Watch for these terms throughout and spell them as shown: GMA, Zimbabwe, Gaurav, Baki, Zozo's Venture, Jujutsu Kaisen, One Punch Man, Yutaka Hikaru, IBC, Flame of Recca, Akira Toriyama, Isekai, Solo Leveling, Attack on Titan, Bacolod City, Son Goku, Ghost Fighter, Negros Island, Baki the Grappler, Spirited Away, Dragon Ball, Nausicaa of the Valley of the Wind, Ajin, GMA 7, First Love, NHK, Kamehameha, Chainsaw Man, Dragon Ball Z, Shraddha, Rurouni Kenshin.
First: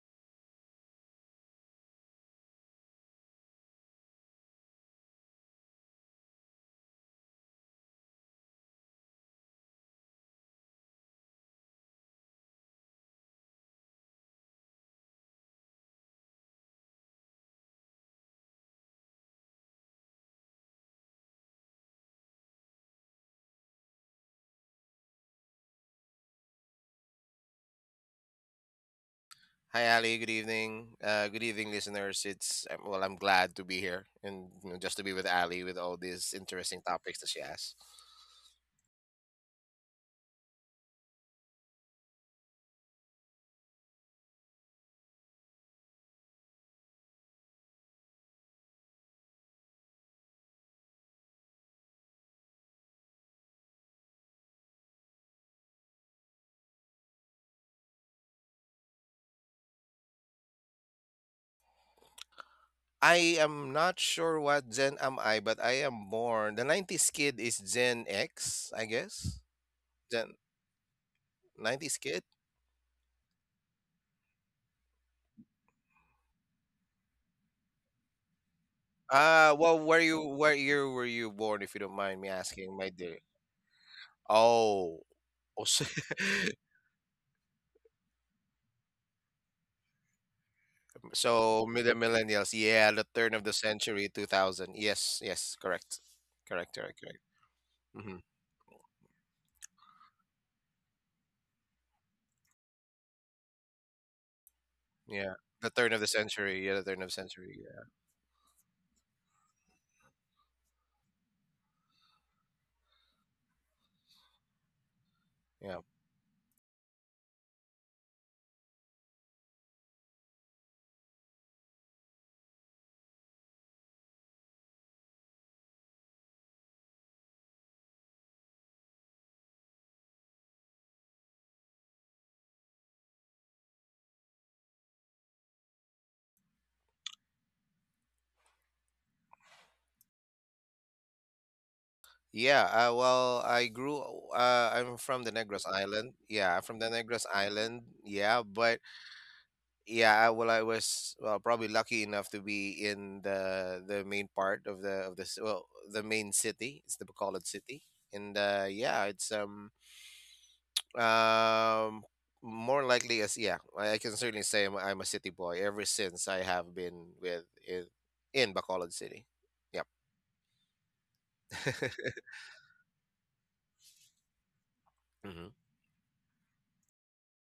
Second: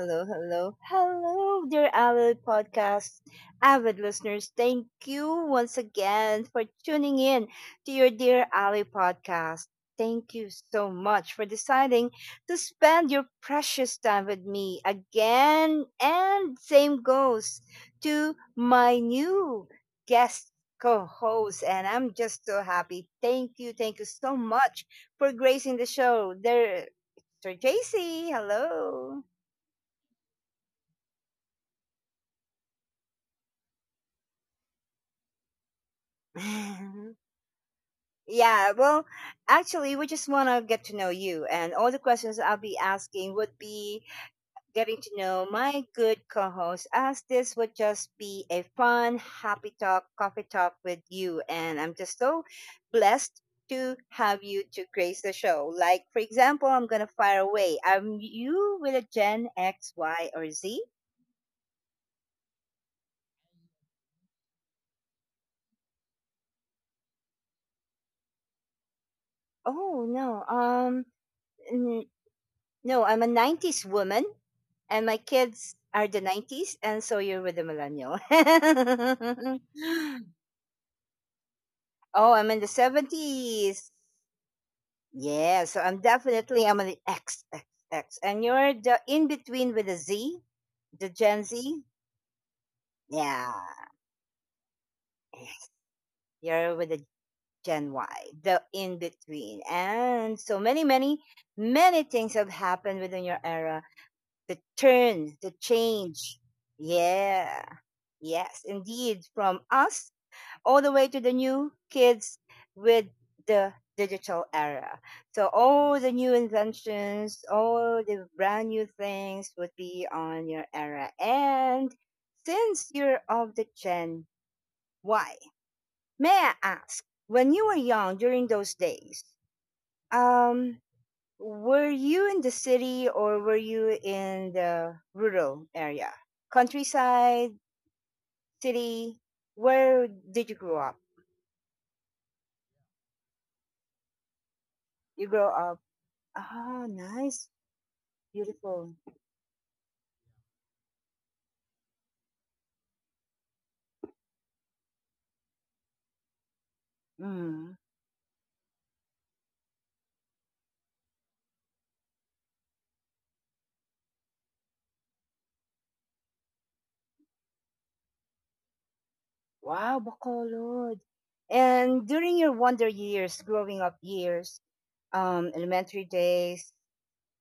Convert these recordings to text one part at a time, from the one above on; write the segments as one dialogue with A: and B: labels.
A: hello, hello, hello, dear avid podcast, avid listeners. Thank you once again for tuning in to your dear Ali podcast. Thank you so much for deciding to spend your precious time with me again. And same goes to my new guest co-host, and I'm just so happy. Thank you so much for gracing the show. There, Sir JC, hello.
B: Hi, Ali. Good evening. Good evening, listeners. It's well, I'm glad to be here, and just to be with Ali with all these interesting topics that she has.
A: Yeah, well, actually, we just want to get to know you, and all the questions I'll be asking would be getting to know my good co host, as this would just be a fun, happy talk, coffee talk with you. And I'm just so blessed to have you to grace the show. Like, for example, I'm going to fire away. You with a Gen X, Y, or Z?
B: I am not sure what Gen am I, but I am born. The 90s kid is Gen X, I guess.
A: Oh,
B: Gen
A: no.
B: 90s kid.
A: No, I'm a 90s woman and my kids are the 90s, and so you're with the millennial.
B: Well, where year were you born, if you don't mind me
A: Oh, I'm in the
B: asking, my dear?
A: 70s.
B: Oh, oh,
A: Yeah, so
B: so,
A: I'm definitely I'm an X, X, X. And you're the in between with the Z, the Gen Z.
B: the millennials. Yeah, the turn of the
A: Yeah.
B: century, 2000. Yes, yes, correct, correct,
A: You're with
B: correct.
A: the Gen
B: Hmm.
A: Y, the in between. And so many, many, many things have happened within your era. The
B: Yeah,
A: turn, the
B: the turn of the
A: change.
B: century. Yeah, the turn of the century.
A: Yeah.
B: Yeah,
A: Yes, indeed, from us all the way to the new kids with the digital era. So
B: yeah,
A: all the new inventions, all the brand new things would be on your era. And since you're of the Gen Y, may I ask, when you were young during those days, um, were you in the city or were you in the rural area? Countryside, city, where did you grow up?
B: yeah. Well, I grew. I'm from the
A: You grow
B: Negros
A: up.
B: Island. Yeah, I'm from the
A: Ah,
B: Negros
A: nice.
B: Island. Yeah, but
A: Beautiful.
B: yeah, well, I was, well, probably lucky enough to be in the main part of the well, the main city. It's the Bacolod
A: Mm.
B: city, and yeah, it's um more likely, as yeah, I can certainly say I'm a city boy ever since I have been in Bacolod City. Yeah.
A: Wow, Bacolod. And during your wonder years, growing up years,
B: Hmm.
A: elementary days,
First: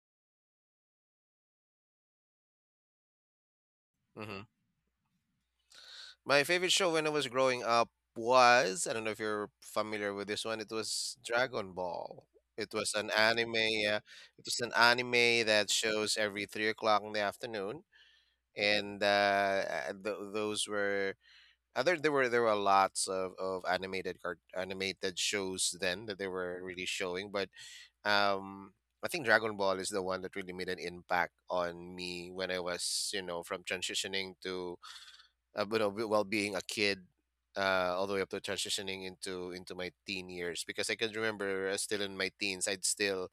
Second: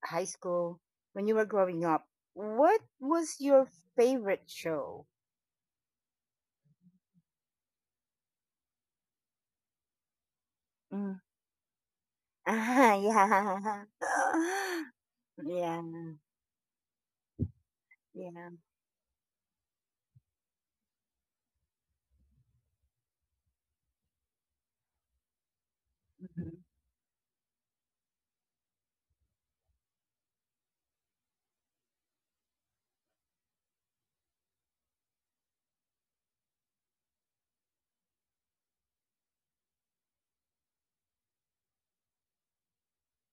A: high school, when you were growing up, what was your
B: Hmm.
A: favorite show?
B: My favorite show when I was growing up was, I don't know if you're familiar with this one, it was
A: Mm.
B: Dragon Ball. It
A: Ah,
B: was an anime,
A: yeah.
B: yeah. It was an anime that
A: Yeah,
B: shows every 3 o'clock in the afternoon.
A: yeah.
B: And th those were other there were lots of animated shows then that they were
A: Mhm.
B: really showing, but um I think Dragon Ball is the one that really made an impact on me when I was, from transitioning to, while being a kid, all the way up to transitioning into my teen years. Because I can remember, still in my teens, I'd still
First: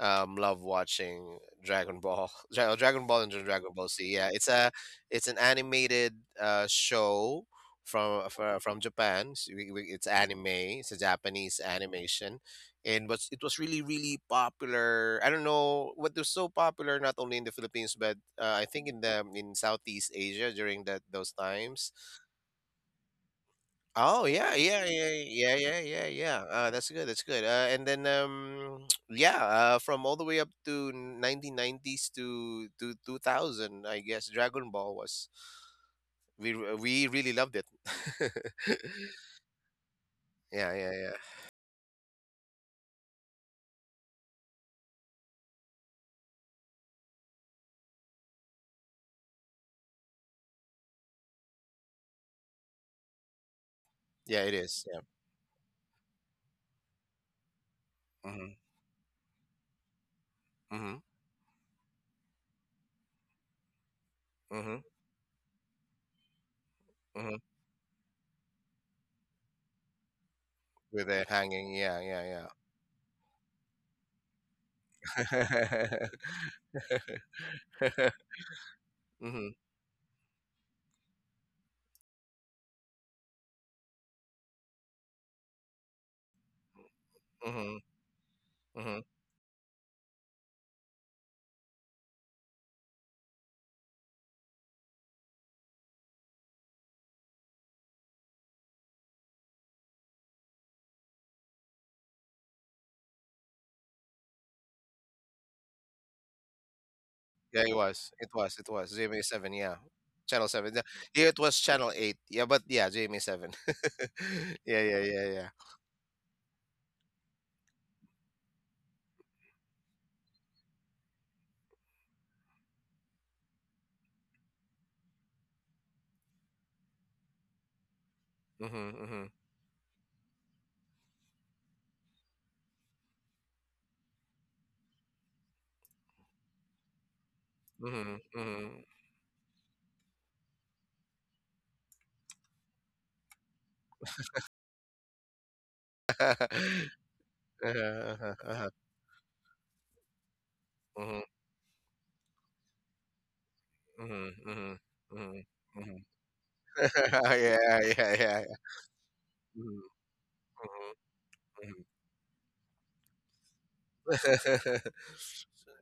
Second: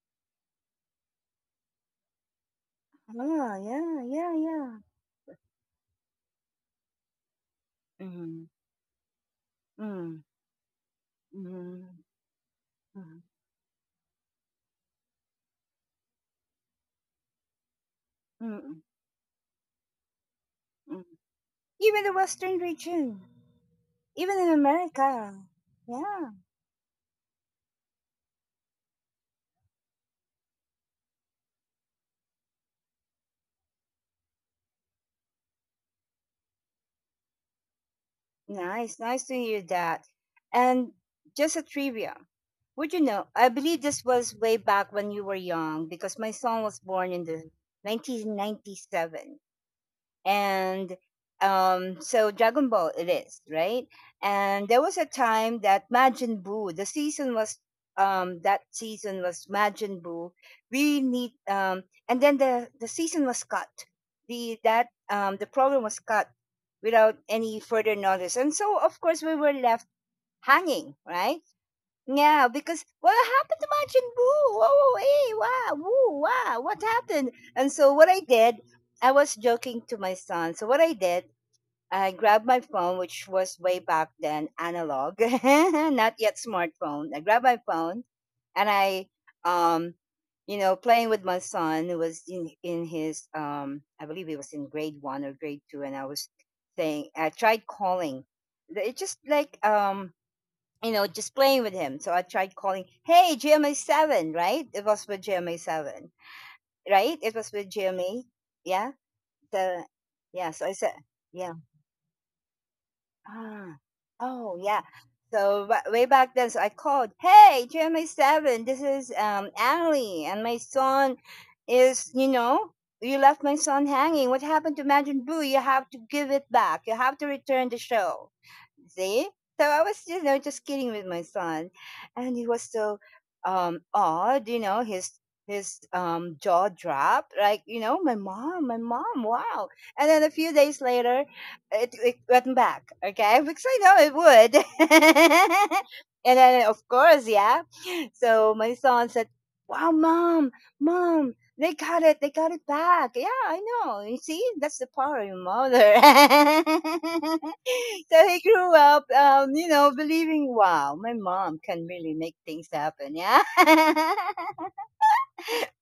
B: love watching Dragon Ball, Dragon Ball and
A: Ah,
B: Dragon Ball
A: yeah,
B: Z. Yeah,
A: yeah, yeah.
B: it's an animated show from
A: Mm-hmm.
B: from, from Japan. So it's
A: Mm-hmm.
B: anime. It's a Japanese
A: Mm-hmm.
B: animation, and
A: Mm-hmm.
B: was it was really popular. I don't know what was so popular, not only in the Philippines, but I
A: Mm-hmm.
B: think in the, in Southeast Asia during that
A: Mm-hmm.
B: those times.
A: Even the Western region,
B: Oh
A: even in
B: yeah, yeah, yeah,
A: America.
B: yeah, yeah, yeah,
A: Yeah,
B: yeah. That's good. That's good. And then yeah, from all the way up to 1990s to 2000, I guess Dragon Ball was, we really loved it.
A: nice, nice to hear that.
B: Yeah, yeah,
A: And
B: yeah,
A: just a trivia. Would you know? I believe this was way back when you were young, because my son was born in the 1997. And so Dragon Ball it is, right?
B: yeah. It
A: And there
B: is.
A: was
B: Yeah.
A: a time that Majin Buu, the season was
B: Mm-hmm.
A: that season was Majin Buu.
B: Mm-hmm.
A: We need and then the season was cut. The
B: Mm-hmm.
A: that um the program was cut without
B: Mm-hmm.
A: any further notice. And so of course we were left hanging,
B: With it
A: right?
B: hanging. Yeah, yeah,
A: Yeah,
B: yeah.
A: because what happened to my chin? Boo! Whoa, hey, wow, woo, wow, what happened? And so what I did, I was
B: Mhm,
A: joking to my son. So what I did, I grabbed my phone, which was way back then analog, not yet smartphone. I grabbed my
B: mhm,
A: phone, and
B: mhm.
A: I, um, playing with my son, who was in his, I believe he was in grade one or grade two, and I was saying, I tried calling. It's just like, just playing with him. So I tried calling, "Hey, GMA 7, right? It was with GMA 7, right? It was
B: Yeah, it
A: with
B: was. It
A: GMA."
B: was. It was.
A: Yeah.
B: GMA seven. Yeah,
A: The,
B: Channel
A: yeah.
B: seven.
A: So I
B: Yeah.
A: said,
B: Here it was
A: yeah.
B: Channel eight. Yeah, but yeah, GMA seven.
A: Ah, oh
B: Yeah,
A: yeah.
B: yeah, yeah, yeah.
A: So way back then, so I called, "Hey, GMA 7, this is Allie, and my son is, you left my son hanging. What happened to Majin Buu? You have to give it back. You have to return the show."
B: Mhm, mhm,
A: See? So I was, just kidding with my son, and he was so odd, his jaw dropped, like,
B: mhm,
A: my
B: mhm.
A: mom, wow. And then a few days later, it went back, okay? Because I know it would. And then, of course, yeah.
B: Uh-huh,
A: So
B: uh-huh.
A: my son said, "Wow, mom,
B: Mhm,
A: mom, they got it back." Yeah, I know. You
B: mhm,
A: see, that's
B: mhm,
A: the power of your
B: mhm,
A: mother.
B: mhm. Yeah, yeah, yeah.
A: So he grew up,
B: Mhm,
A: believing, wow,
B: mhm,
A: my mom can
B: mhm.
A: really make things happen. Yeah.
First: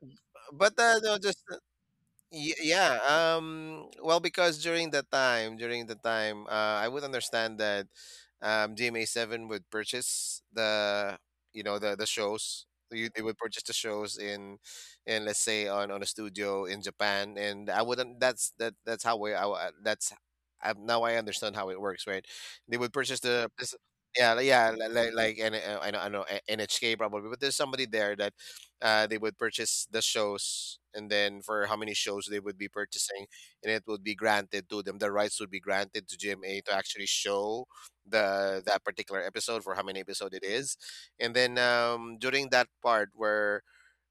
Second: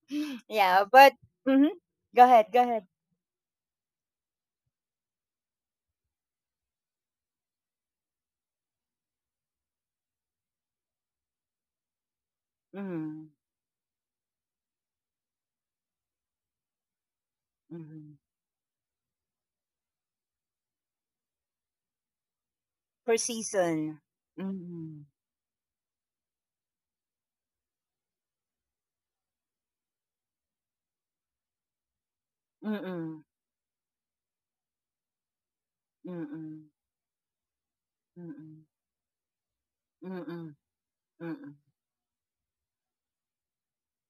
B: but
A: Yeah,
B: uh,
A: but
B: no, just
A: mhm. Go ahead, go ahead.
B: Yeah, well, because during the time, I would understand that, dma7 would purchase the, the shows. They
A: Mm-hmm.
B: would purchase the shows in, let's say, on a studio in Japan. And I
A: Mm-hmm.
B: wouldn't that's that that's how we I, wa- that's I, now I understand how it works, right? They would
A: Per
B: purchase the this,
A: season.
B: Yeah, like
A: Mm-hmm.
B: like, like I know, NHK probably, but there's somebody there that, they would purchase the shows, and then for how many shows they would be
A: Mm, mm,
B: purchasing, and it would be granted to them. The rights would be granted to GMA
A: mm,
B: to actually show the
A: mm,
B: that particular episode for how many episode it
A: mm,
B: is. And
A: mm,
B: then during that part where,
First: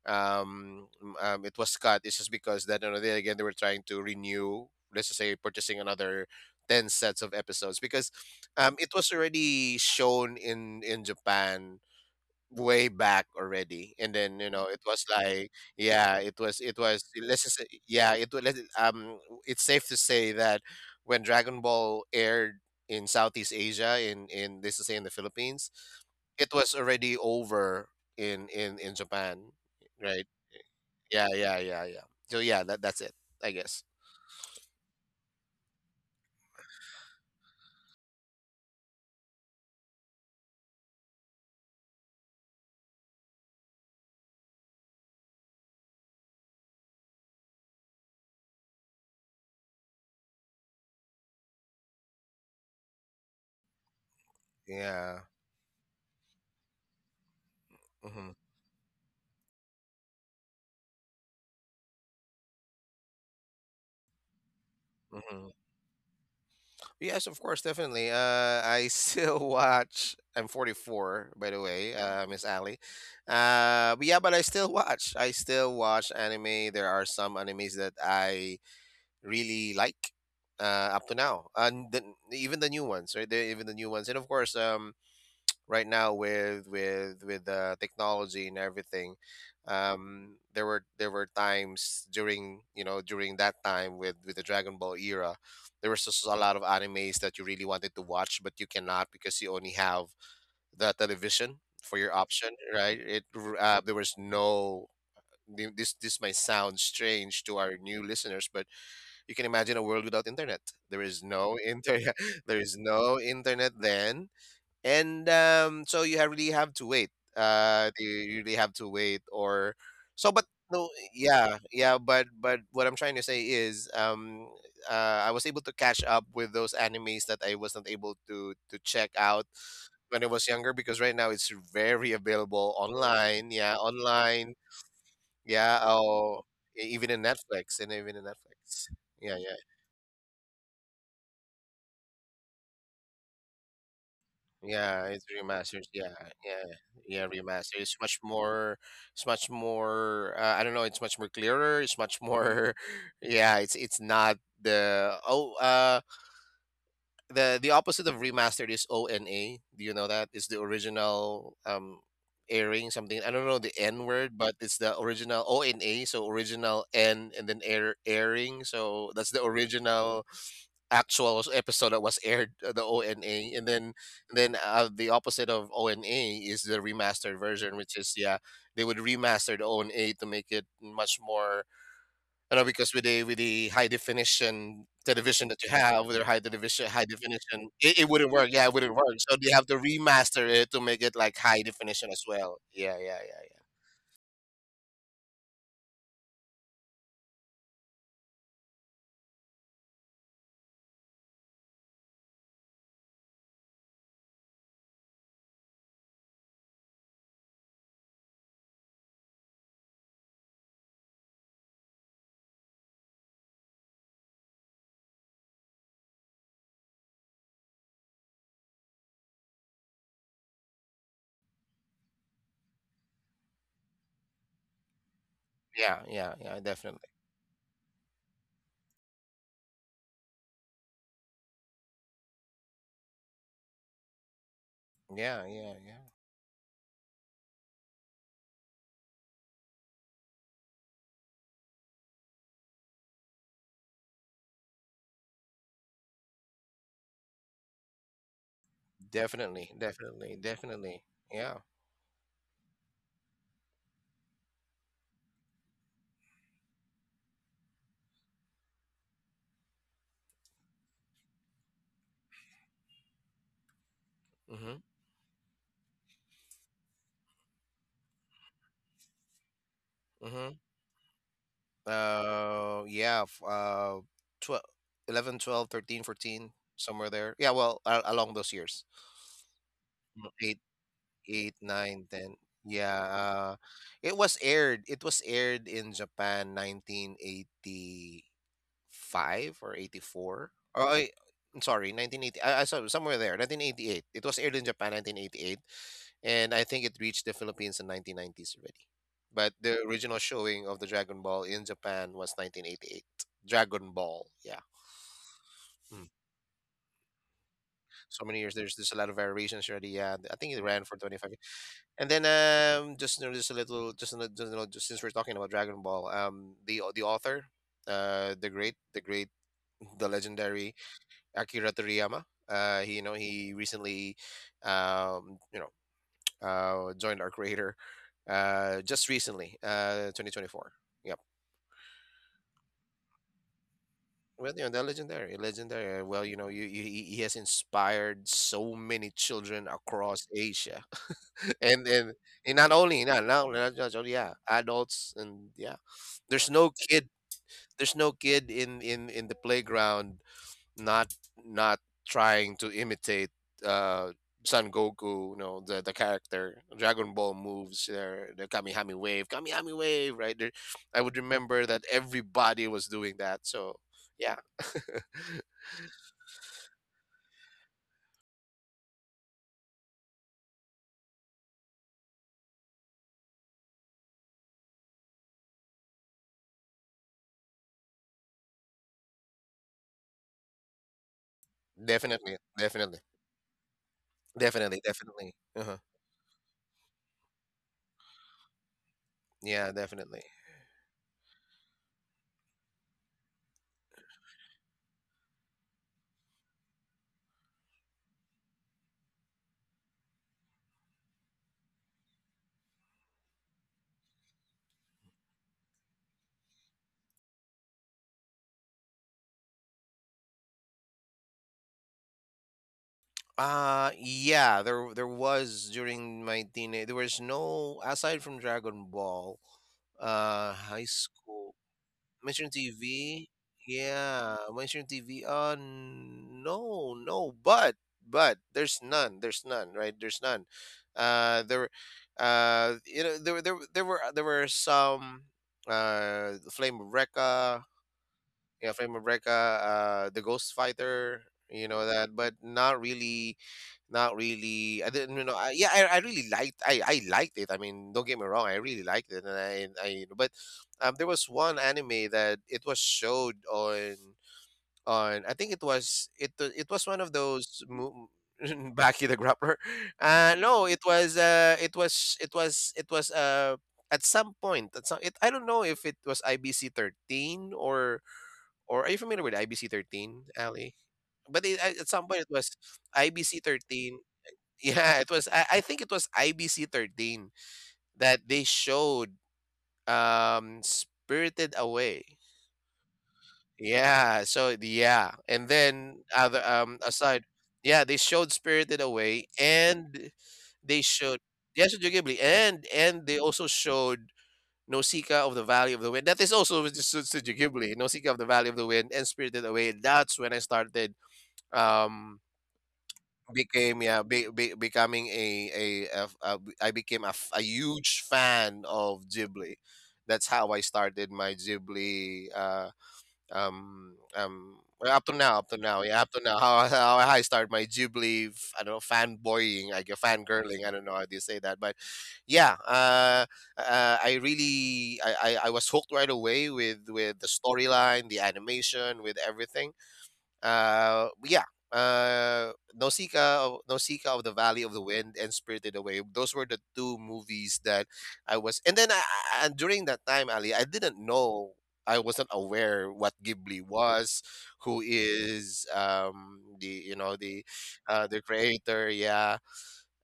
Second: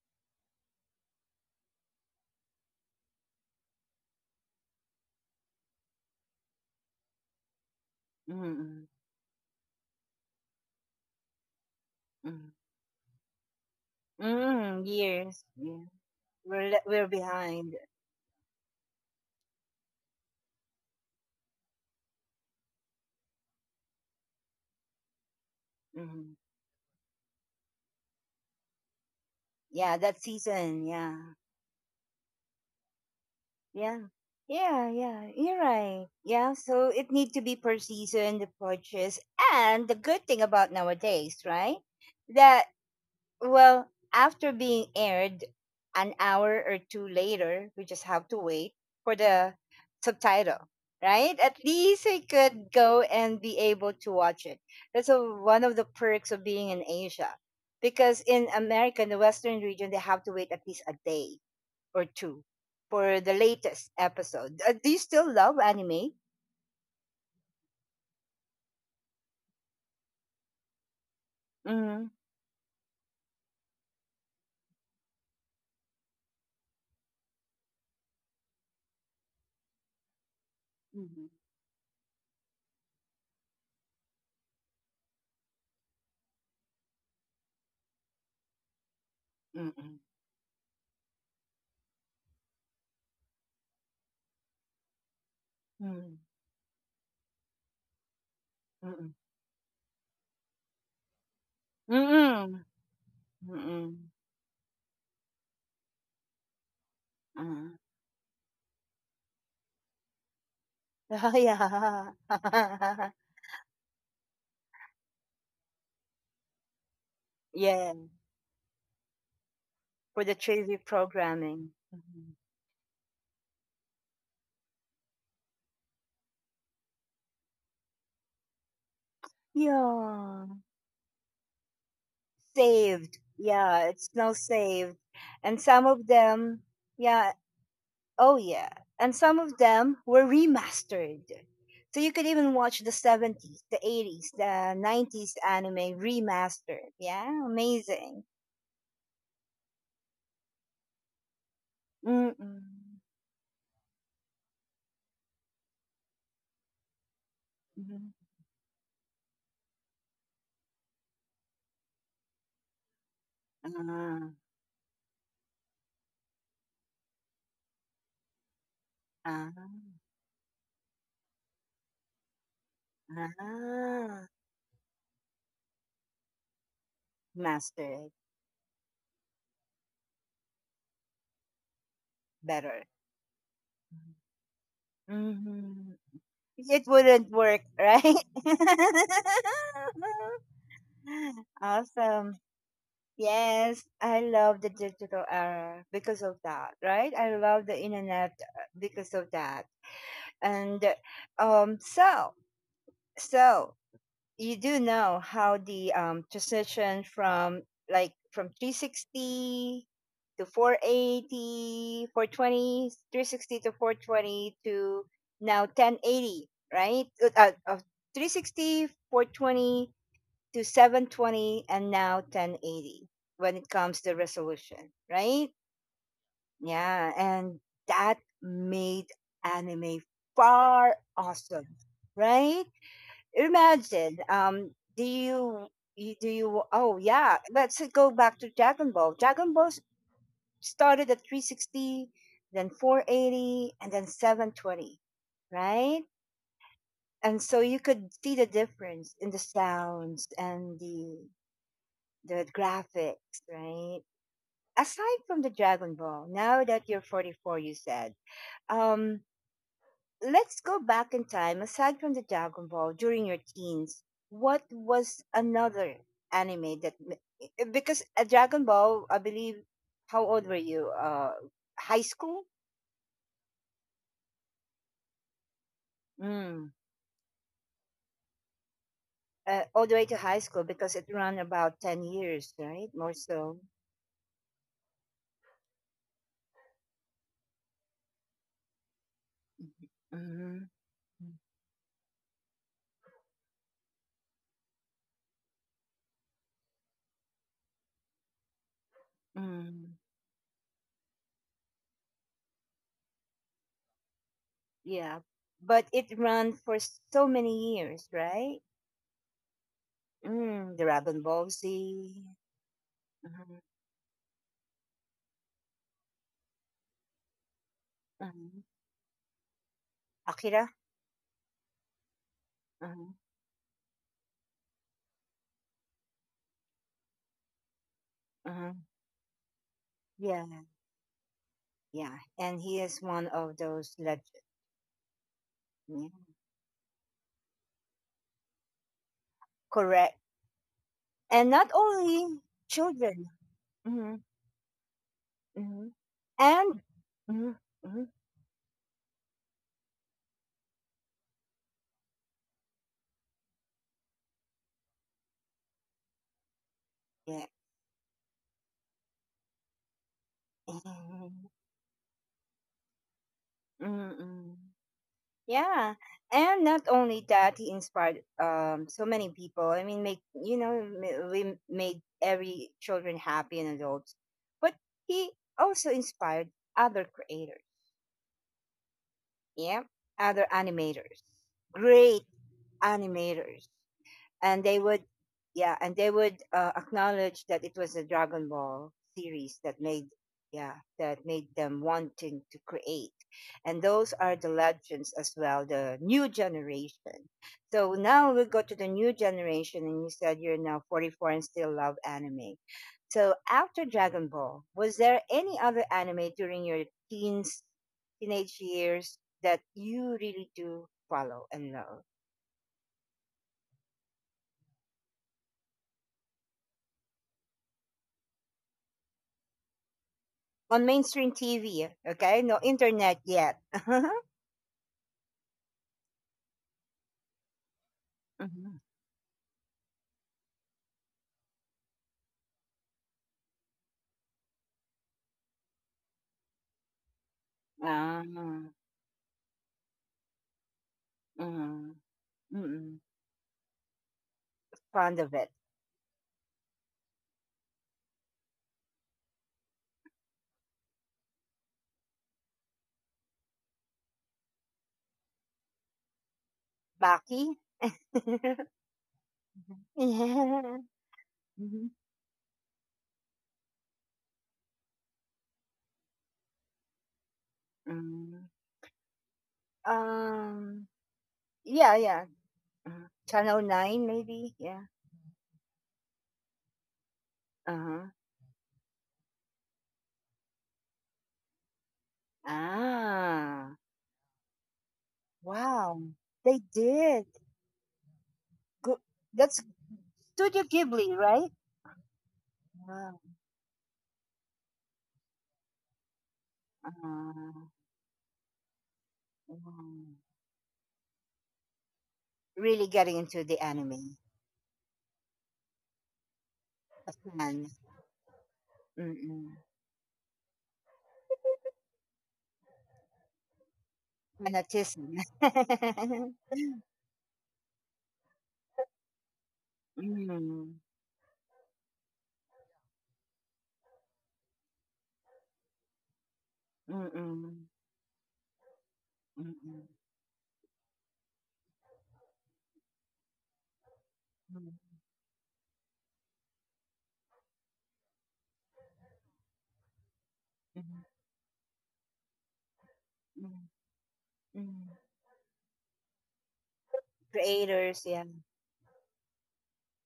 B: it was cut, it's just because that, they, again, they were trying to renew, let's just say, purchasing another 10 sets of episodes, because it was already shown in Japan
A: mm,
B: way back already. And then it
A: mm,
B: was
A: years.
B: like,
A: Yeah.
B: yeah. it was
A: We're
B: it
A: le-
B: was
A: we're behind.
B: yeah, it was, it's safe to say that when Dragon Ball aired in Southeast Asia, in this is say in the Philippines,
A: Mm.
B: it was already over in Japan,
A: Yeah, that
B: right?
A: season. Yeah.
B: Yeah, yeah, yeah, yeah. So yeah, that's it, I guess.
A: Yeah. Yeah, yeah, you're right. Yeah, so it need to be per season the purchase, and the good thing about nowadays, right? That Well, after being aired an hour or two later, we just have to wait for the subtitle, right? At least I could go and be able to watch it. That's a,
B: Yeah.
A: one of the perks of being in Asia. Because in America, in the Western region, they have to wait at least a day or two for the latest episode. Do you still
B: Hmm.
A: love anime?
B: Yes, of course, definitely. I still watch. I'm 44, by the way,
A: Mm-hmm.
B: Miss Ali. But yeah, but I still watch. I still watch anime. There are some animes that I really like, up to now, and even the new ones, right? Even the new ones. And of course, right now, with with the technology and everything,
A: Mm-hmm.
B: there were times during, during that time with, the Dragon Ball era, there was
A: Mm-mm.
B: just a lot of animes that you really wanted to watch, but you cannot,
A: Mm-mm.
B: because you only have the television for your option,
A: Mm-mm.
B: right? There
A: Mm-mm.
B: was no, this might sound strange to
A: Mm-mm.
B: our new listeners, but you can imagine a world without internet. There is
A: Oh,
B: no
A: yeah.
B: internet. There is no internet then. And so you have really have to wait.
A: Yeah,
B: You really have to wait, or,
A: for
B: so,
A: the
B: but
A: trivia
B: no, yeah,
A: programming.
B: yeah, but
A: Mhm.
B: but what I'm trying to say is, I was able to catch up with those animes that I wasn't able to check out when I
A: Yeah,
B: was younger, because right now it's very available
A: saved.
B: online. Yeah,
A: Yeah, it's now
B: online.
A: saved. And
B: Yeah.
A: some of
B: Oh,
A: them,
B: even in
A: yeah,
B: Netflix. And even in
A: oh yeah.
B: Netflix.
A: And some
B: Yeah,
A: of
B: yeah.
A: them were remastered. So you could even watch the 70s, the 80s, the
B: Yeah, it's
A: 90s
B: remasters.
A: anime
B: Yeah, yeah,
A: remastered.
B: yeah,
A: Yeah,
B: remaster.
A: amazing.
B: It's much more. I don't know. It's much more clearer. It's much more.
A: Mm-mm.
B: Yeah, it's not the
A: Mm-hmm.
B: opposite of remastered is ONA. Do you know that? It's the original airing something. I don't know the N
A: Ah,
B: word, but it's the original ONA. So, original N, and then airing. So that's the
A: ah,
B: original actual episode that was aired, the
A: ah.
B: ONA. And then
A: Ah.
B: and then the opposite of ONA is the remastered version, which
A: Mastered
B: is, yeah, they would remaster the ONA to make it much more,
A: better.
B: because with the, high definition television that you
A: Mhm.
B: have, with their high
A: It
B: definition high
A: wouldn't work,
B: definition, it,
A: right?
B: it wouldn't work. Yeah, it wouldn't work. So they have to remaster it to make it like high definition as
A: Awesome.
B: well. Yeah, yeah, yeah, yeah.
A: Yes, I love the digital era because of that, right? I love the internet, because of that. And um so, so, you do know how the transition from, like, from 360 to 480 to 420 to now 1080, right? Of 360 to 720 and now 1080 when it comes to resolution, right?
B: Yeah, yeah, yeah, definitely.
A: Yeah, and that made anime far awesome, right? Imagine, do
B: Yeah,
A: you,
B: yeah, yeah.
A: you do you? Oh yeah, let's go back to Dragon Ball. Dragon Ball started at 360, then 480, and then 720, right? And so you could see the difference in the
B: Definitely,
A: sounds
B: definitely,
A: and
B: definitely.
A: the
B: Yeah.
A: the graphics, right? Aside from the Dragon Ball, now that you're 44, you said, um, let's go back in time. Aside from the Dragon Ball, during your teens, what
B: Mm-hmm.
A: was another anime because a Dragon Ball, I believe, how old
B: Mm-hmm.
A: were you? High school.
B: Yeah, 12, 11, 12, 13, 14
A: Mm.
B: somewhere there. Yeah, well, along those years.
A: All the way to
B: Mm,
A: high
B: 8,
A: school, because it ran
B: eight,
A: about ten
B: nine, ten.
A: years, right?
B: Yeah,
A: More so.
B: it was aired. It was aired in Japan 1980 5 or 84.
A: Mm-hmm.
B: Oh, I'm sorry, 1980. I saw somewhere there, 1988. It was aired in Japan, 1988, and I think it reached the Philippines in 1990s already. But the
A: Mm.
B: original showing of the Dragon Ball in Japan was 1988. Dragon Ball, yeah.
A: Yeah, but
B: Mm.
A: it ran for so many years,
B: So many years.
A: right?
B: There's a lot of variations already. Yeah, I think it
A: Mm, the
B: ran for twenty
A: Dragon
B: five.
A: Ball
B: And
A: Z.
B: then just, just, a
A: Mm-hmm.
B: little, just, since we're talking about Dragon Ball, the author, uh, the
A: Mm-hmm.
B: great, the great, the
A: Akira.
B: legendary Akira Toriyama. He, you know,
A: Mm-hmm.
B: he recently, um, you know, joined our creator,
A: Mm-hmm.
B: just recently,
A: Yeah.
B: 2024. Yep.
A: Yeah, and he is one of those
B: Well, they're legendary, legendary.
A: yeah,
B: Well, he has inspired so many children
A: correct,
B: across Asia,
A: and not
B: and and,
A: only
B: and not only, not
A: children.
B: now, not just, oh,
A: Hmm
B: yeah, adults, and yeah,
A: hmm.
B: there's no
A: And
B: kid,
A: mhm,
B: there's
A: mhm,
B: no kid in the playground, not not trying to imitate uh Son Goku, the character, Dragon Ball
A: yeah,
B: moves, the Kamihami wave, right? There, I would remember that everybody was doing that. So yeah,
A: mm yeah, and not only that, he inspired so many people. I mean, make you know m- we made every children happy and adults, but he also inspired other creators. Yeah, other animators, great
B: definitely, definitely,
A: animators, and they
B: definitely,
A: would
B: definitely.
A: yeah
B: Uh-huh.
A: and they would acknowledge that it was the Dragon Ball series
B: Yeah,
A: that made,
B: definitely.
A: yeah that made them wanting to create, and those are the legends, as well the new generation. So now we go to the new generation, and you said you're now 44 and still love anime, so after Dragon Ball was there any other anime during your teens teenage years that you really do follow and love
B: Yeah, there was, during my teenage there was no, aside from Dragon Ball,
A: on
B: high
A: mainstream
B: school.
A: TV. Okay,
B: Mainstream
A: no internet
B: TV.
A: yet.
B: Yeah, mainstream TV. No, no, but
A: Mhm.
B: there's none. There's none, right? There's none. There, there were some Flame of Recca,
A: Ah,
B: yeah, Frame of Recca, the Ghost Fighter, you know
A: mhm.
B: that, but not
A: Mm.
B: really, not really. I
A: Fond
B: didn't,
A: of it,
B: I really liked, I liked it. I mean, don't get me wrong, I really liked it, and but there was one anime that it was showed on. I think it was, it was one of
A: Baki.
B: those. Baki the Grappler. No,
A: Yeah.
B: it was
A: Mhm.
B: at some point at some it, I don't know if it was IBC 13 or
A: Mm.
B: are you familiar with IBC 13, Ali?
A: Um.
B: But it, at
A: Yeah.
B: some point
A: Yeah.
B: it was IBC
A: Channel
B: 13.
A: Nine, maybe. Yeah.
B: Yeah, it was. I think it was IBC 13
A: Uh-huh.
B: that they showed Spirited Away.
A: Ah.
B: Yeah. So yeah, and then
A: Wow.
B: other
A: They did.
B: aside, yeah, they showed Spirited
A: Go-
B: Away,
A: That's
B: and
A: Studio
B: they
A: Ghibli,
B: showed,
A: right?
B: yeah, Studio Ghibli, and
A: Wow.
B: they also showed Nausicaa of the Valley of the Wind. That is also with the Studio
A: Ah.
B: Ghibli, Nausicaa of the Valley of the Wind, and Spirited Away.
A: Wow.
B: That's when I started um
A: Really getting into the
B: became, yeah,
A: anime.
B: becoming a, f- a I became a,
A: A
B: f- a
A: fan.
B: huge fan of Ghibli.
A: Mm.
B: That's how I started my Ghibli um um well,
A: Fanatism.
B: up to now, how I start my Ghibli, I don't know, fanboying, like a
A: Mm.
B: fangirling, I
A: Mm.
B: don't know how do you say that, but yeah. I really, I was hooked right away with the
A: Mm.
B: storyline, the animation, with everything.
A: Mm.
B: uh yeah Nausicaa of the Valley of the
A: Mm.
B: Wind and Spirited Away, those were the two movies that I was. And then I- and during that time, Ali, I didn't
A: Mm.
B: know, I wasn't aware what Ghibli was, who
A: Mm.
B: is the you know
A: Creators,
B: the
A: yeah.
B: creator, yeah,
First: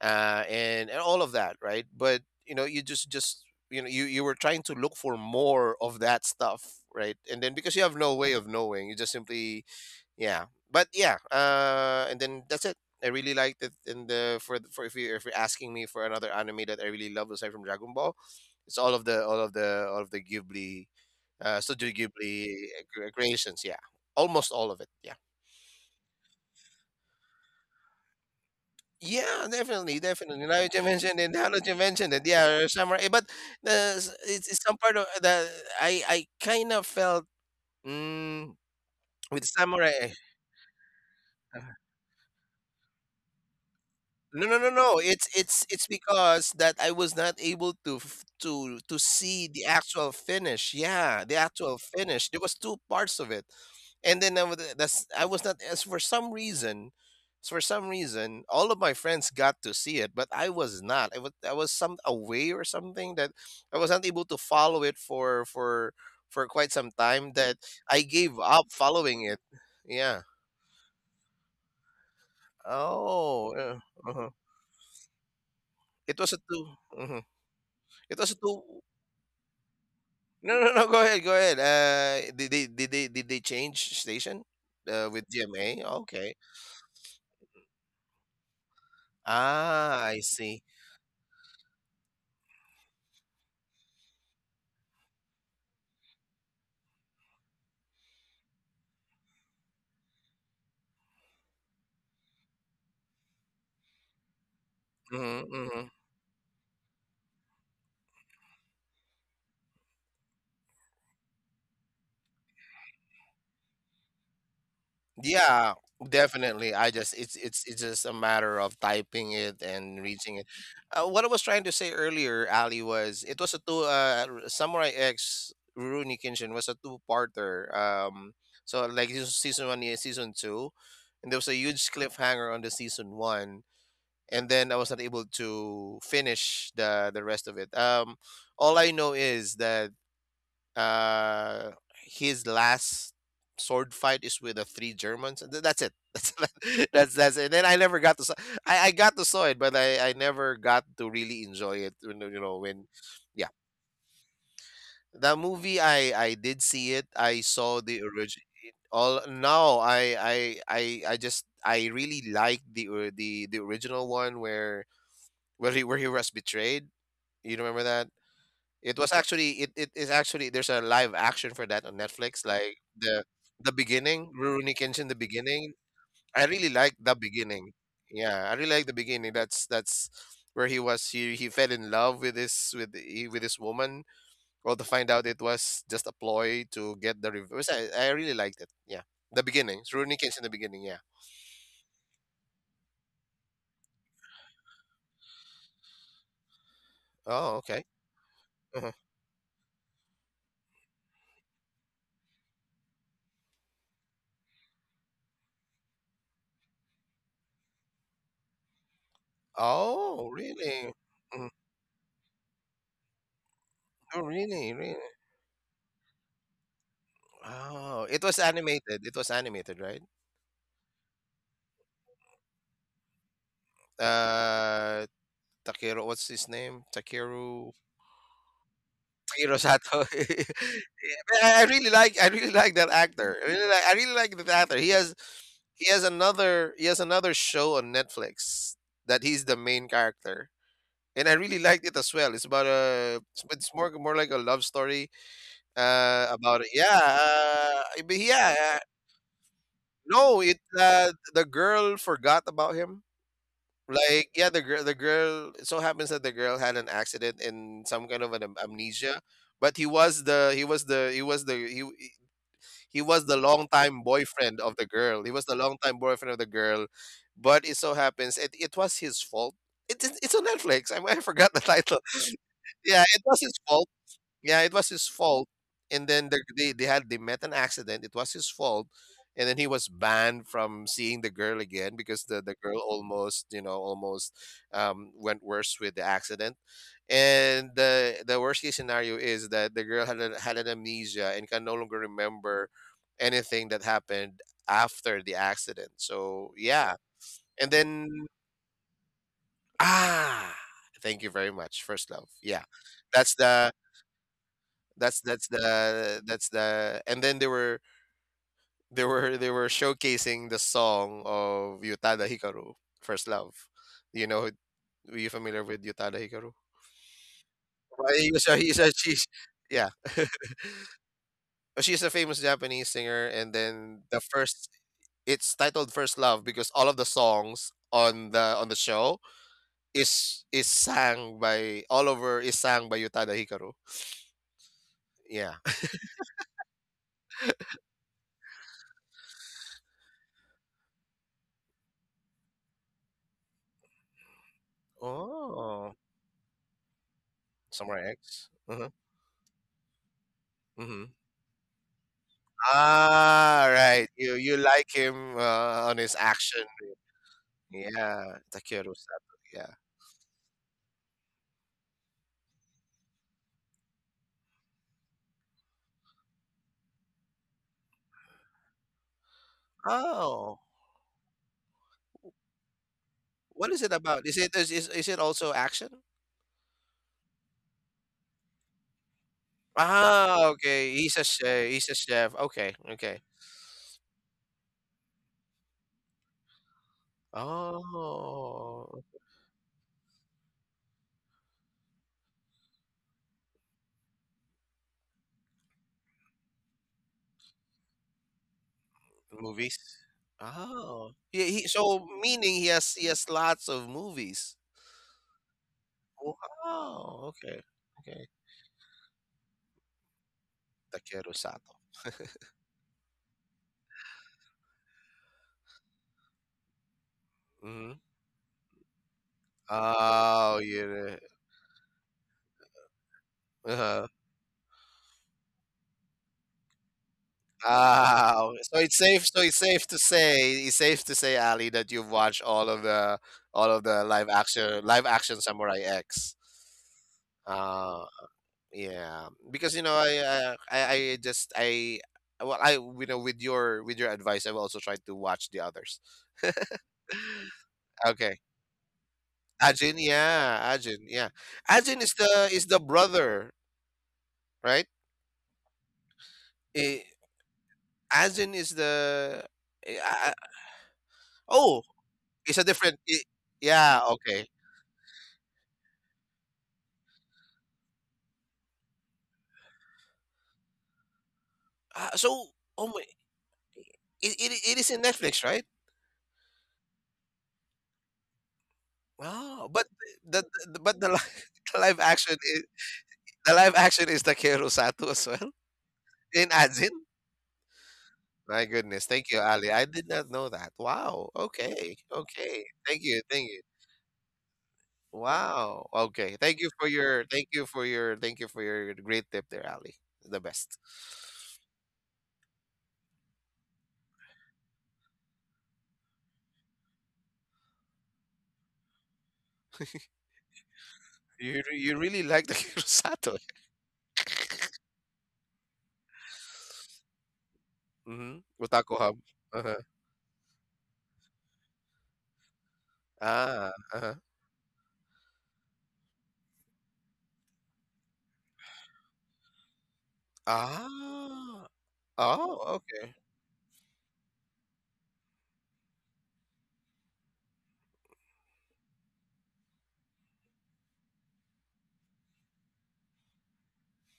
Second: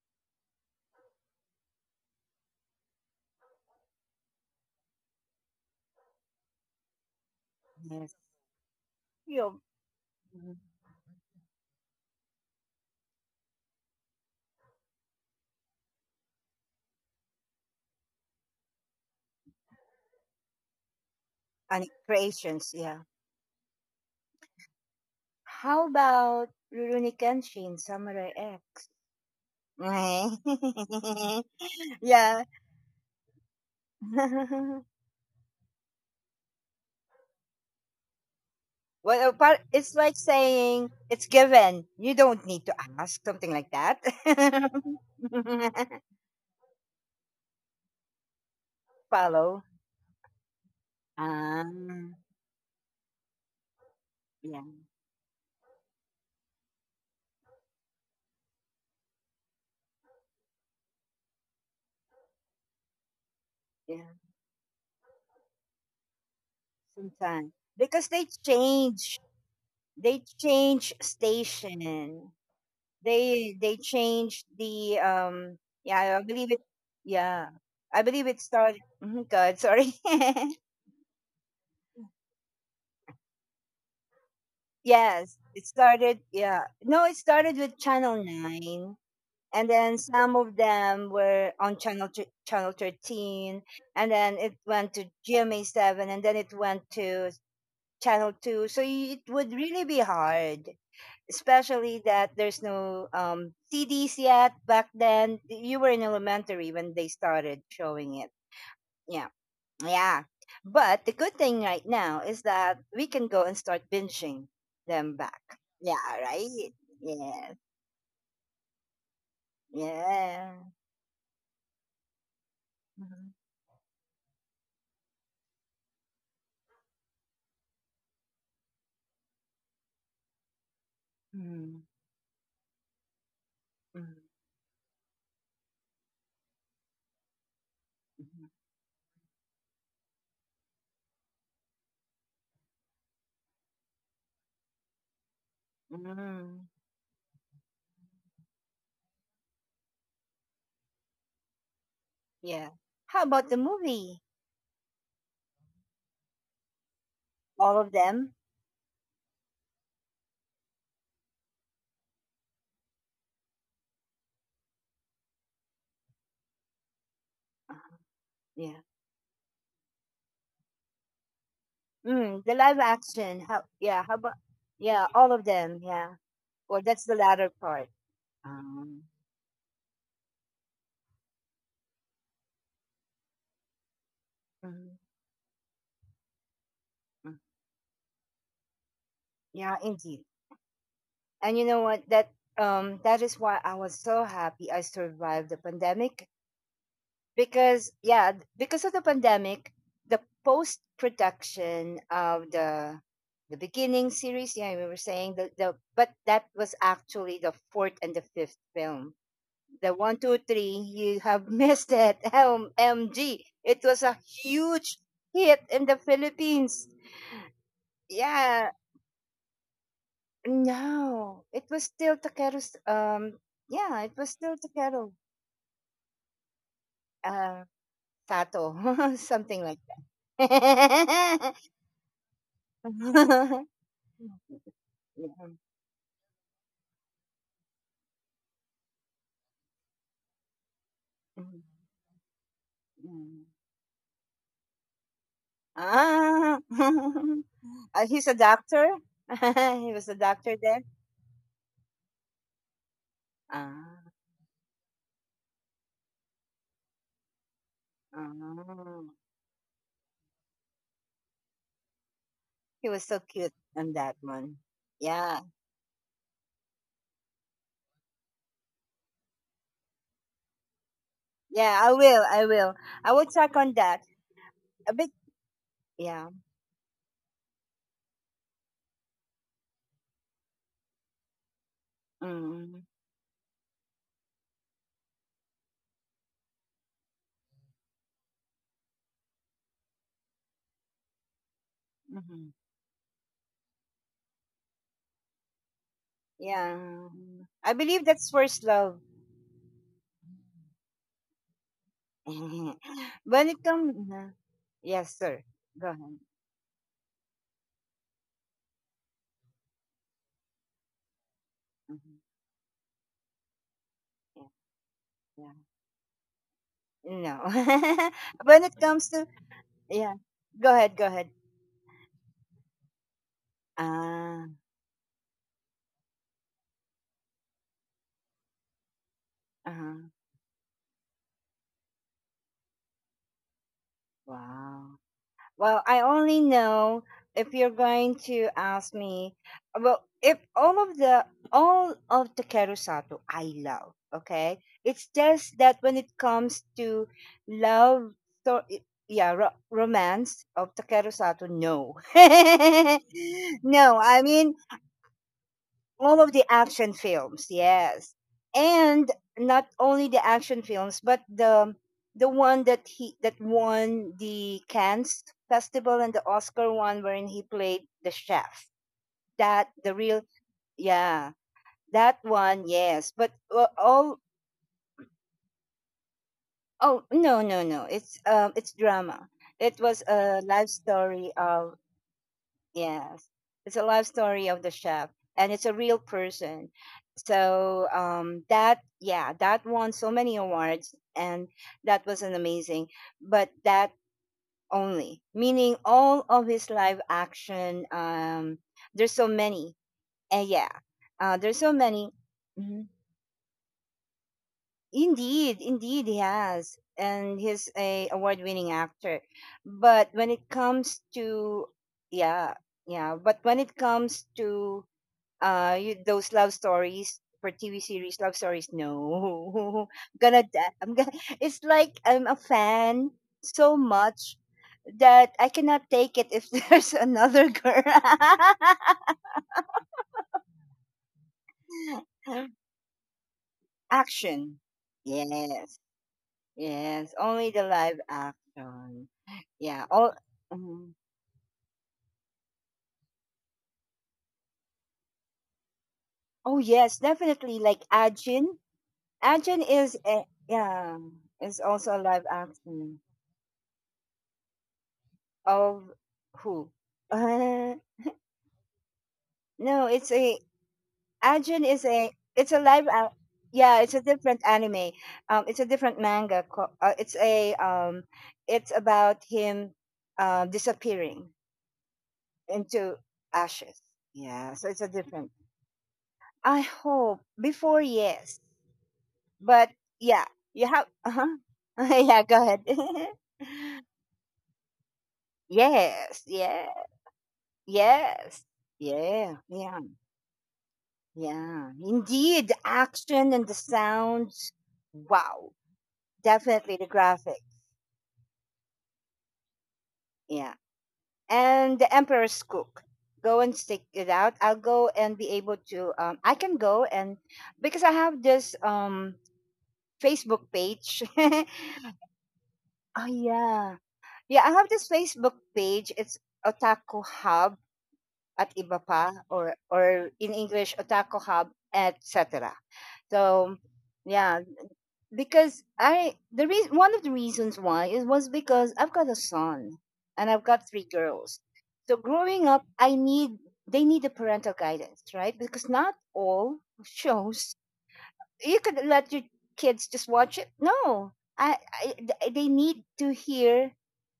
B: and all of that, right. But you just you were trying to look for more of that stuff, right, and then because you have no
A: Yes.
B: way of knowing, you just
A: You know,
B: simply. Yeah,
A: Mm.
B: but yeah, and then that's it. I really liked it. And the- for if you if you're asking me for another anime that I really love aside from Dragon Ball, it's all of the Ghibli,
A: And
B: Studio Ghibli
A: creations, yeah.
B: creations. Yeah, almost all of it. Yeah.
A: How about Rurouni Kenshin, Samurai X?
B: Yeah, definitely, definitely. Now that you mentioned it,
A: Yeah.
B: yeah, samurai. But it's some part of the. I kind of felt, mm,
A: Well,
B: with
A: apart, it's
B: samurai.
A: like saying it's given. You don't need to ask something like that.
B: No, no, no, no. It's because that I was not able to see the
A: Follow.
B: actual finish. Yeah, the actual
A: Um,
B: finish. There was two parts of it, and then I was, that's, I was not. As for some reason, all of my friends got to see it, but I was not. I was some away or something, that I was
A: Yeah,
B: not able to follow it for quite some time.
A: sometimes
B: That I
A: because they
B: gave up following
A: change,
B: it. Yeah.
A: they change station.
B: Oh,
A: They
B: yeah.
A: they
B: Uh-huh.
A: change the.
B: It
A: Yeah, I
B: was a
A: believe
B: 2.
A: it.
B: Mhm.
A: Yeah, I
B: It
A: believe
B: was a
A: it
B: two.
A: started. Mhm, God, sorry.
B: No, no, no. Go ahead. Go ahead. Did they did they did they change station, with
A: Yes, it
B: GMA?
A: started.
B: Okay.
A: Yeah, no, it started with Channel 9, and then
B: Ah, I
A: some of
B: see.
A: them were on Channel 13, and then it went to GMA Seven, and then it went to Channel 2. So it would really be hard, especially that there's no CDs yet back then.
B: Hmm.
A: You
B: Hmm.
A: were in elementary when they started showing it. Yeah, yeah. But the good thing right now is that we can go and start binging them back.
B: Yeah,
A: Yeah, right.
B: definitely. I just,
A: Yeah,
B: it's just a matter of typing it and reaching it.
A: yeah.
B: What I was trying to say earlier, Ali, was
A: Mhm.
B: it was a two, Samurai X, Rurouni Kenshin was a two-parter. So like this was season one, yeah, season two, and there was a
A: Mhm.
B: huge cliffhanger on the season one,
A: Mhm.
B: and then I was not able to finish the rest of it.
A: Mhm.
B: All I know is that, uh, his last sword fight is with the three Germans. That's it.
A: Mhm.
B: That's it. And then I never got to saw. I got to saw it, but I never got to really enjoy it. You know,
A: Yeah.
B: when
A: How about
B: Yeah,
A: the movie?
B: the movie, I did see it. I
A: All
B: saw
A: of
B: the
A: them.
B: original. All no, I really like the original one where he was betrayed. You remember
A: Uh,
B: that?
A: yeah.
B: It is actually, there's a live action for that on Netflix,
A: Mm, the
B: like
A: live action. How?
B: the
A: Yeah. How
B: beginning,
A: about?
B: Rurouni Kenshin
A: Yeah,
B: the
A: all of
B: beginning.
A: them. Yeah.
B: I really
A: Well,
B: like
A: that's
B: the
A: the latter
B: beginning.
A: part.
B: Yeah, I really like the
A: Um,
B: beginning. That's where he fell in love with this, with this woman. Well, to
A: mhm,
B: find out it was just a ploy to get the
A: mm.
B: reverse. I really liked it. Yeah. The beginning.
A: Yeah,
B: It's Rurouni
A: indeed.
B: Kenshin the beginning, yeah.
A: And you know what? That is why I was so happy I survived the pandemic,
B: Oh, okay.
A: because yeah, because
B: Uh-huh.
A: of the pandemic, the post production of the beginning series. Yeah, we were saying the but that was actually the fourth and the fifth film. The one,
B: Oh,
A: two, three.
B: really?
A: You
B: Mm.
A: have missed it. MG. It was a
B: Oh, really? Really?
A: huge hit in the Philippines.
B: Oh, it was
A: Yeah,
B: animated. It was animated, right?
A: no, it was still Takeru's. Yeah, it was still
B: Uh,
A: Takeru.
B: Takeru, what's his name?
A: Uh, Sato,
B: Takeru
A: something like
B: Sato.
A: that.
B: I really like. I really like that actor. I really like. I really like that actor. He has.
A: Yeah.
B: He has another. He has another show on Netflix that he's the main character, and I really
A: Mhm.
B: liked it as well. It's about a.
A: Mm.
B: It's more like a love story. About
A: Ah,
B: it. Yeah. But
A: He's a
B: yeah.
A: doctor. He was a
B: No, it.
A: doctor then.
B: The girl forgot about him.
A: Ah,
B: Like, yeah, the girl, it so happens that the girl had an accident in some kind of
A: oh.
B: amnesia, but he
A: He
B: he
A: was
B: was
A: so
B: the
A: cute on
B: longtime
A: that
B: boyfriend
A: one.
B: of the girl. He was
A: Yeah,
B: the longtime boyfriend of the girl, but it so happens, it was his fault. It's it's on Netflix. I forgot the
A: yeah.
B: title.
A: I will.
B: Yeah,
A: I
B: it
A: will
B: was his
A: check on
B: fault.
A: that
B: Yeah, it was
A: a
B: his
A: bit.
B: fault. And then,
A: Yeah.
B: they had, they met an accident. It was his fault, and then he was banned from seeing the girl again because the girl
A: Mm-hmm.
B: almost, almost, went worse with the accident. And the worst case scenario is that the girl had had an amnesia and can no longer
A: Mm-hmm.
B: remember anything that happened after the accident. So
A: Yeah.
B: yeah, and
A: I
B: then,
A: believe that's first love.
B: ah, thank you very much, first love. Yeah, that's
A: When it
B: the
A: comes, yes,
B: that's
A: sir. Go ahead.
B: the, and then they were they were showcasing the song of
A: Mhm.
B: Yutada Hikaru, First Love. You know,
A: Yeah,
B: are you
A: yeah.
B: familiar with Yutada Hikaru?
A: No.
B: Well,
A: When
B: he's
A: it
B: a
A: comes
B: she's,
A: to,
B: yeah.
A: yeah. Go ahead.
B: She's a famous Japanese singer, and then the
A: Ah.
B: first, it's titled First Love because all of the songs on the show
A: Uh huh.
B: is sang by, Yutada Hikaru.
A: Wow.
B: Yeah.
A: Well, I only know if you're going to ask me. Well, if all of the all of the Kerusato I love, okay. It's just that
B: Oh,
A: when it comes to
B: Samurai
A: love,
B: X.
A: so
B: Mm-hmm.
A: yeah, romance of
B: Mm-hmm.
A: Takeru Sato, no,
B: Ah,
A: no.
B: right.
A: I mean,
B: You like him, on his
A: all of the
B: action.
A: action films, yes,
B: Yeah, Takeru
A: and
B: Sato.
A: not
B: Yeah.
A: only the action films, but the one that he that won the Cannes festival and the Oscar one wherein he played the chef that the real,
B: Oh,
A: yeah, that one, yes, but
B: what is it
A: all,
B: about? Is, is it also action?
A: oh no no no, it's it's drama, it was
B: Ah,
A: a life
B: okay. He's a
A: story
B: chef.
A: of.
B: He's a chef. Okay, okay.
A: Yes. It's a life story of the chef, and it's a real person. So that,
B: Oh,
A: yeah, that won so many awards, and that was an amazing. But that only, meaning all of his live action, there's so
B: movies.
A: many. And yeah.
B: Oh, yeah.
A: There's
B: He,
A: so
B: so
A: many.
B: meaning
A: Mhm.
B: he has lots of movies.
A: Indeed, indeed he has.
B: Wow.
A: And
B: Okay.
A: he's a
B: Okay.
A: award-winning actor. But when it comes
B: Takeru
A: to,
B: Sato.
A: yeah, yeah, but when it comes to you, those love stories for TV
B: Mm-hmm.
A: series love stories, no. I'm gonna
B: Oh,
A: die. I'm gonna
B: yeah.
A: it's like I'm a fan so
B: Uh-huh.
A: much that I cannot take it if there's another girl.
B: Wow. So it's safe. So it's safe to say. It's safe to say, Ali, that you've watched all of the
A: Action,
B: live action
A: yes,
B: Samurai X.
A: yes only the live
B: Uh,
A: action,
B: yeah. Because,
A: yeah, all. Mhm.
B: I just I well, I you know with your advice, I've also tried to watch the others.
A: Oh yes, definitely, like
B: Okay.
A: Ajin. Ajin is
B: Ajin,
A: a,
B: yeah,
A: yeah,
B: Ajin, yeah.
A: is also a
B: Ajin
A: live
B: is the
A: action.
B: brother, right?
A: Of who?
B: Eh,
A: Uh,
B: Ajin is the,
A: no,
B: eh,
A: it's
B: I-
A: a,
B: I-
A: Ajin
B: oh,
A: is a it's
B: it's
A: a
B: a different i.
A: yeah, it's a
B: Yeah,
A: different
B: okay.
A: anime. It's a different manga. It's a it's about him disappearing
B: Ah, so, oh
A: into
B: my,
A: ashes. Yeah, so
B: it
A: it's a
B: is in
A: different.
B: Netflix, right?
A: I hope before, yes, but
B: Oh, but
A: yeah,
B: the
A: you
B: the
A: have,
B: but
A: uh
B: the li
A: huh.
B: the live
A: Yeah,
B: action
A: go ahead.
B: is the live action is Takeru Sato as well?
A: Yes,
B: In
A: yeah,
B: Ajin?
A: yes,
B: My goodness. Thank
A: yeah,
B: you, Ali.
A: yeah.
B: I did not know that. Wow.
A: Yeah,
B: Okay.
A: indeed. The
B: Okay. Thank you.
A: action and
B: Thank
A: the
B: you.
A: sounds. Wow.
B: Wow. Okay.
A: Definitely the graphic.
B: Thank you for your great tip there, Ali. The
A: Yeah.
B: best.
A: And the Emperor's Cook. Go and stick it out. I'll go and be able to. I can go and because I have this Facebook page. Oh
B: You really like the Kirosato.
A: yeah, yeah. I have this Facebook page. It's Otaku Hub
B: Mm-hmm.
A: at iba
B: Otaku
A: pa,
B: Hub. Uh-huh.
A: or in English Otaku Hub etc. So
B: Ah, uh-huh.
A: yeah, because I the reason one of the reasons why is was because I've got a son and I've got three girls.
B: Ah.
A: So growing up,
B: Oh,
A: I
B: okay.
A: need, they need the parental guidance, right? Because not all shows you could let your kids just watch it. No, they need to hear.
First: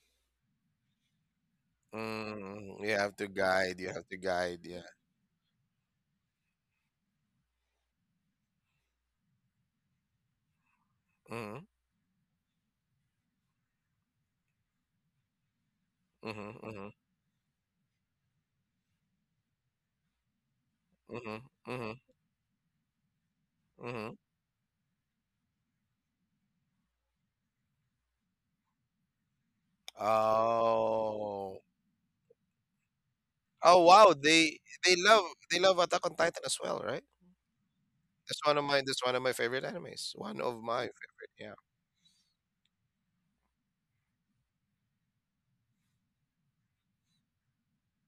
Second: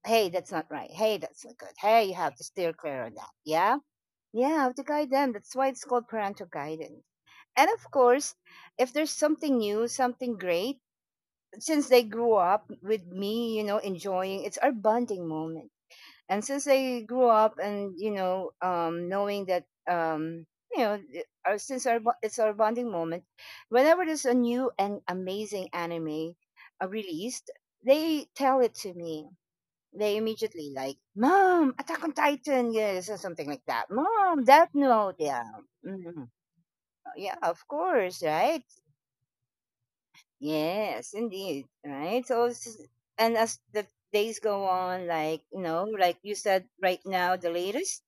A: Hey, that's not right. Hey, that's not good. Hey, you have to steer
B: Mm, you
A: clear
B: have
A: of
B: to
A: that. Yeah,
B: guide. You have to
A: yeah,
B: guide.
A: I have
B: Yeah.
A: to guide them. That's why it's called parental guidance. And of course, if there's something new, something great,
B: Mm-hmm.
A: since they grew up with me, you know, enjoying, it's our bonding moment. And since
B: Mm-hmm.
A: they grew up and you know, knowing that you know,
B: Mm-hmm. Mm-hmm.
A: since
B: Mm-hmm.
A: it's our bonding moment, whenever
B: Mm-hmm.
A: there's a new and amazing anime released, they tell it to me. They immediately like,
B: Oh.
A: "Mom, Attack on Titan," yes, or something like
B: Oh,
A: that.
B: wow.
A: "Mom, Death
B: They
A: Note,"
B: love
A: yeah.
B: they love Attack on
A: Mhm.
B: Titan as well, right?
A: Yeah, of course, right?
B: That's one of my favorite animes. One of my
A: Yes,
B: favorite. Yeah.
A: indeed. Right. And as the days go on, like you know, like you said, right now, the latest,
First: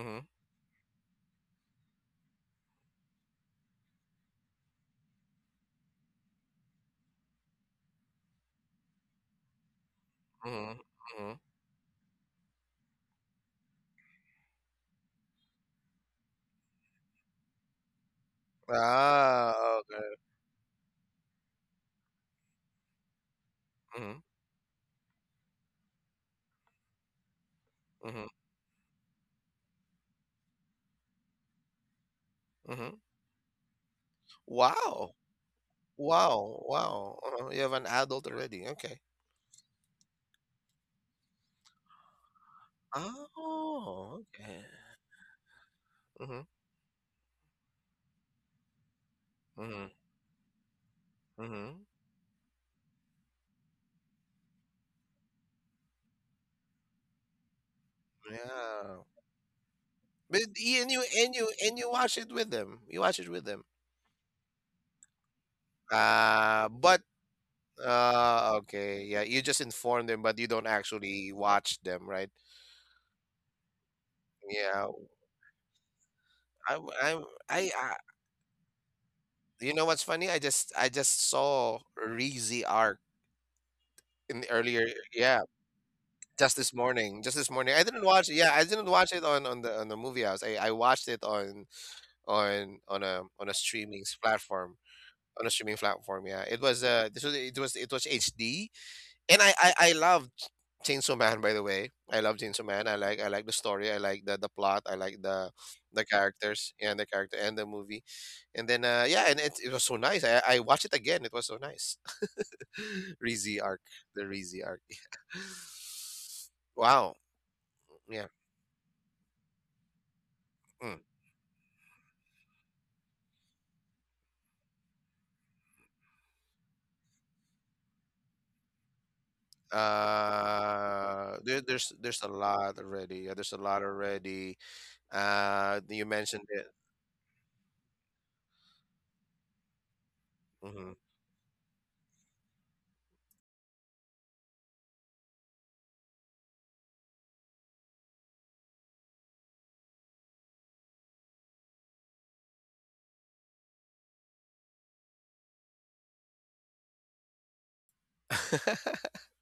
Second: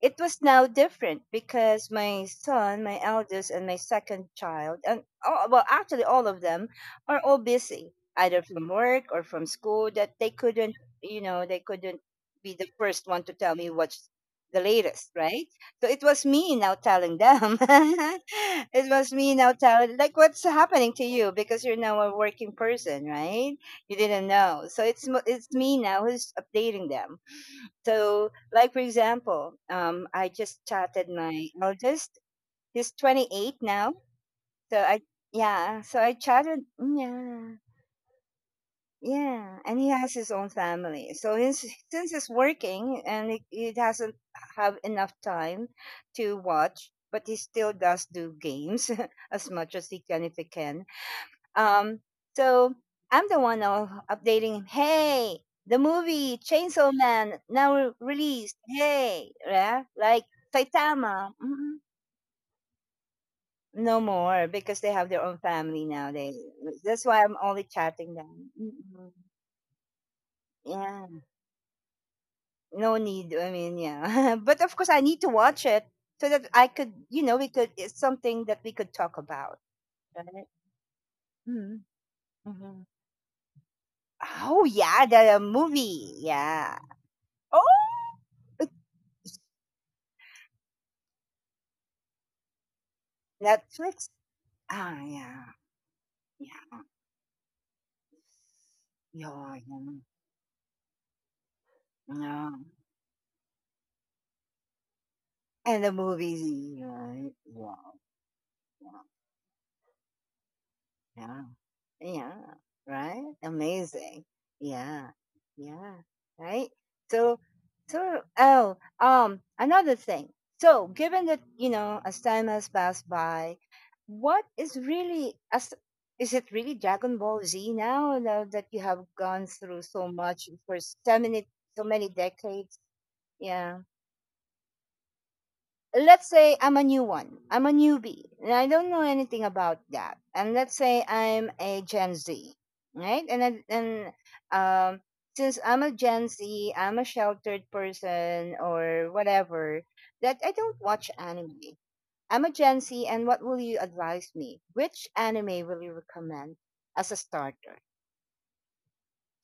A: it was now different because my son, my eldest, and my second child, and all, well, actually all of them are all busy, either from work or from school, that they couldn't,
B: Mm-hmm.
A: you
B: Mm-hmm.
A: know, they couldn't be the first one to tell me what's the latest, right? So it was me now telling them. It was me now
B: Ah.
A: telling,
B: Okay.
A: like, what's happening to you because you're now a working person, right? You
B: Mm-hmm.
A: didn't know. So it's me now who's updating them,
B: Mm-hmm.
A: so, like for example, I just chatted my eldest. He's
B: Mm-hmm.
A: 28 now. So I,
B: Wow.
A: yeah. So I chatted,
B: Wow. Wow.
A: yeah,
B: You have an adult already. Okay.
A: yeah. And he has his own family. So his, since he's working and he doesn't
B: Oh. Okay.
A: have enough time to
B: Mm-hmm.
A: watch, but he still does do games as much as
B: Mhm.
A: he can if he can,
B: Mhm.
A: um, so I'm the one now updating him. Hey, the movie Chainsaw Man now released.
B: Yeah.
A: Hey, yeah, like
B: But y- and
A: Saitama. Mm-mm.
B: you watch it with them. You watch it with them.
A: No more because they have their own family now. They,
B: But
A: that's why I'm only chatting them.
B: uh, okay.
A: Mm-mm.
B: Yeah, you just inform them but you don't
A: Yeah,
B: actually watch them, right?
A: no need. I mean, yeah, but of course
B: Yeah.
A: I need to watch it so that I
B: I
A: could,
B: I
A: you know, we could.
B: I,
A: It's something that we could talk about,
B: you know what's funny?
A: right?
B: I just
A: Mm-hmm.
B: saw Reezy
A: Mm-hmm.
B: arc in the
A: Oh
B: earlier,
A: yeah,
B: yeah,
A: the movie.
B: just this
A: Yeah.
B: morning. Just this
A: Oh.
B: morning. I didn't watch it. Yeah, I didn't watch it on the movie house. I watched it on a streaming
A: Netflix?
B: platform.
A: Ah,
B: On
A: yeah,
B: a streaming platform. Yeah, it
A: yeah,
B: was, this was it was HD,
A: yeah,
B: and
A: yeah,
B: I loved Chainsaw Man. By the way, I love
A: yeah.
B: Chainsaw Man. I like the story. I like the plot. I like
A: And the
B: the
A: movies,
B: characters, yeah, and the
A: yeah,
B: character and the
A: yeah,
B: movie, and then,
A: yeah,
B: yeah, and it was so nice. I watched it again. It
A: yeah,
B: was so nice.
A: yeah, right?
B: Rizy arc,
A: Amazing.
B: the Rizy arc.
A: Yeah, yeah, right?
B: Wow.
A: So, so,
B: Yeah.
A: oh, another thing. So,
B: Mm.
A: given that, you know, as time has passed by, what is really, as, is it really Dragon Ball Z now, now that you have gone through so much for so
B: Uh,
A: many,
B: there,
A: so
B: there's
A: many
B: there's a
A: decades?
B: lot already. Yeah, there's a
A: Yeah.
B: lot already. You
A: Let's
B: mentioned
A: say
B: it.
A: I'm a new one. I'm a newbie. And I don't know anything about that. And let's
B: Mhm.
A: say I'm a Gen Z, right? And um since I'm a Gen Z, I'm a sheltered person or whatever, that I don't watch anime. I'm a Gen Z, and what will you advise me? Which anime will you recommend as a starter?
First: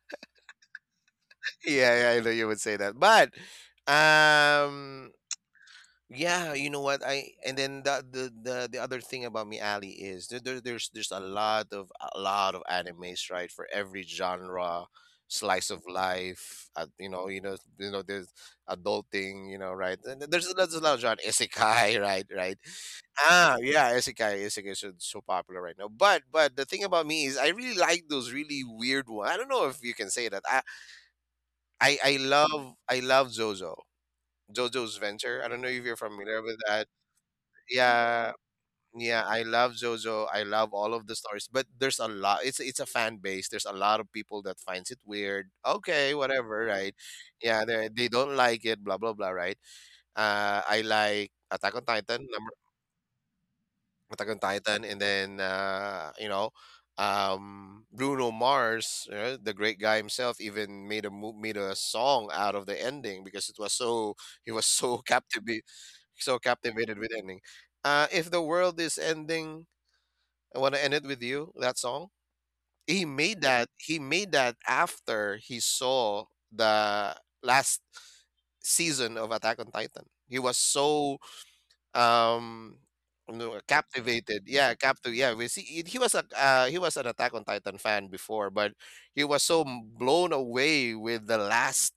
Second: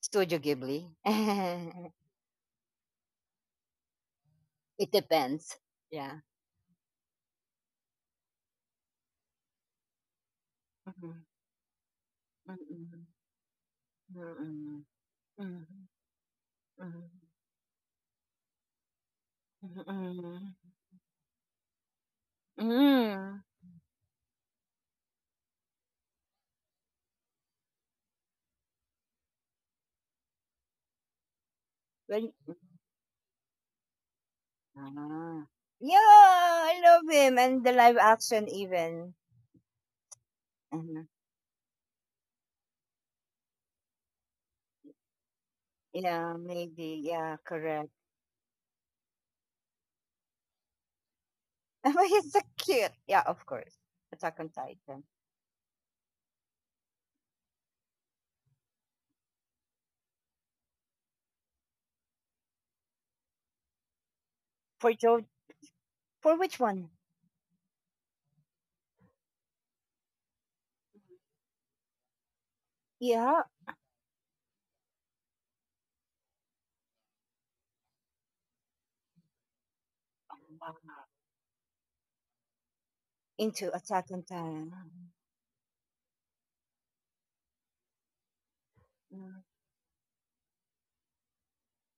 A: Studio Ghibli.
B: Yeah, yeah, I know you would say that. But
A: It
B: um
A: depends. Yeah.
B: yeah, you know what? I and then the other thing about me, Ali, is there's
A: Mhm.
B: a lot of
A: Mhm.
B: animes, right? For every
A: Mhm.
B: genre,
A: Mhm.
B: slice of life,
A: Mhm.
B: there's adulting, right? And then
A: Mm.
B: there's a lot of genre, isekai, right, right?
A: Mm.
B: Ah, yeah, isekai, isekai is so, so popular right now. But the thing about me is, I really like those really weird ones. I don't know if you can say that. I I
A: When
B: love I love Zozo. Zozo's Venture.
A: ah.
B: I don't know if you're familiar with
A: Yeah, I
B: that.
A: love him and the live
B: Yeah,
A: action even.
B: yeah, I love Zozo. I love all
A: Mhm.
B: of the stories, but there's a lot. It's a fan base. There's a lot of people that finds it weird. Okay,
A: Yeah,
B: whatever, right?
A: maybe. Yeah,
B: Yeah,
A: correct.
B: they don't like it. Blah blah blah, right? I like Attack on
A: But
B: Titan.
A: he's so cute. Yeah, of course.
B: Attack
A: Attack
B: on
A: on
B: Titan, and
A: Titan.
B: then Bruno Mars, the great guy himself, even made a song out of the ending because it was so he was
A: For Joe, for
B: so
A: which one?
B: captivated with ending. If the world is ending, I want to end it with you. That song
A: Yeah,
B: he made that after he saw the last season of Attack on Titan. He was so um, no,
A: into Attack on
B: captivated.
A: Titan.
B: Yeah, captive. Yeah, we see he was a he was an Attack on Titan fan before, but he
A: Mm.
B: was so blown away with the last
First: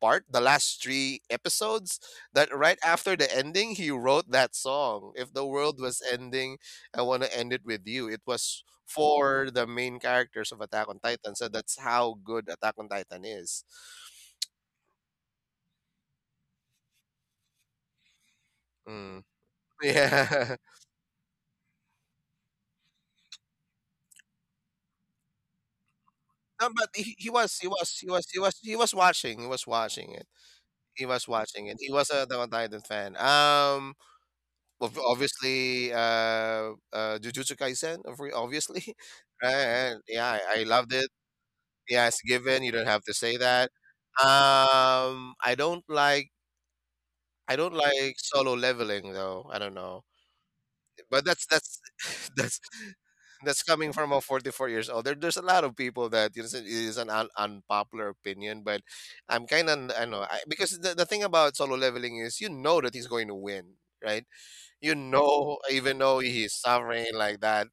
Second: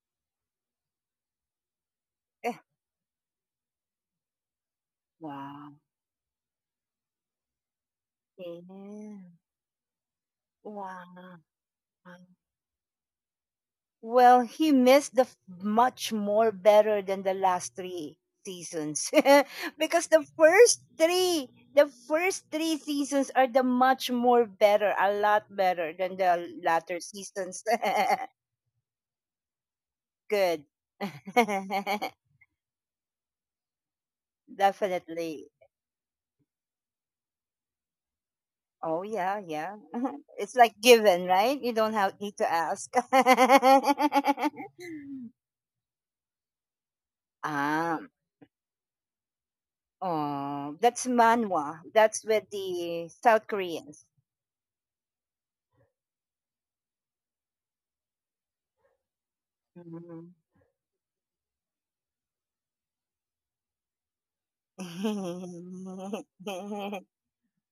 B: part, the last three episodes, that
A: Eh,
B: right after the ending, he wrote that song. If the
A: wow.
B: world was ending, I want to end it with you. It was
A: Yeah.
B: for the main characters of Attack on Titan,
A: Wow.
B: so that's how good Attack on Titan is.
A: Well, he missed the much more better than the last three seasons
B: Mm.
A: because
B: Yeah.
A: the first three seasons are the much more better, a lot better than the
B: No,
A: latter
B: he was
A: seasons.
B: he was he was he was he was watching. He was watching it.
A: Good,
B: He was watching it. He was a Attack on Titan fan.
A: definitely.
B: Obviously, Jujutsu Kaisen, obviously,
A: Oh yeah, yeah.
B: right? Yeah,
A: It's
B: I, I
A: like
B: loved it.
A: given, right? You don't
B: Yeah,
A: have
B: it's
A: need to
B: given. You don't
A: ask.
B: have to say that. Um, I don't like. I don't
A: Ah,
B: like solo leveling though. I don't know.
A: oh, that's
B: But that's
A: manhwa. That's with
B: that's
A: the South
B: that's coming
A: Koreans.
B: from a 44 years old. There's a lot of people that you know, it is unpopular opinion, but I'm kind of I know
A: Mhm.
B: I, because the thing about solo leveling is you know that he's going to win, right? You know, even though he's suffering like that,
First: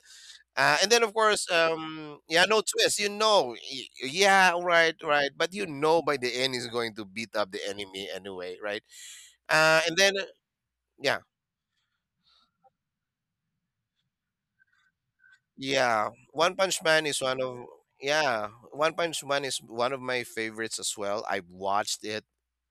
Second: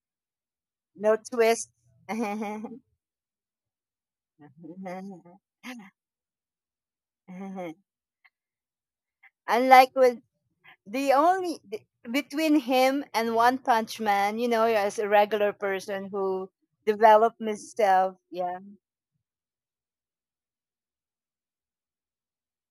B: and then of
A: No
B: course,
A: twist.
B: yeah, no twist. Yeah, right, right, but you know by the end he's going to beat up the enemy anyway, right?
A: Unlike
B: And then
A: with the
B: yeah.
A: only the- between him and One Punch Man, you know, as a regular person
B: Yeah,
A: who
B: One Punch Man is
A: developed
B: one of
A: himself.
B: yeah,
A: Yeah,
B: One Punch Man is one of my favorites as well. I've watched it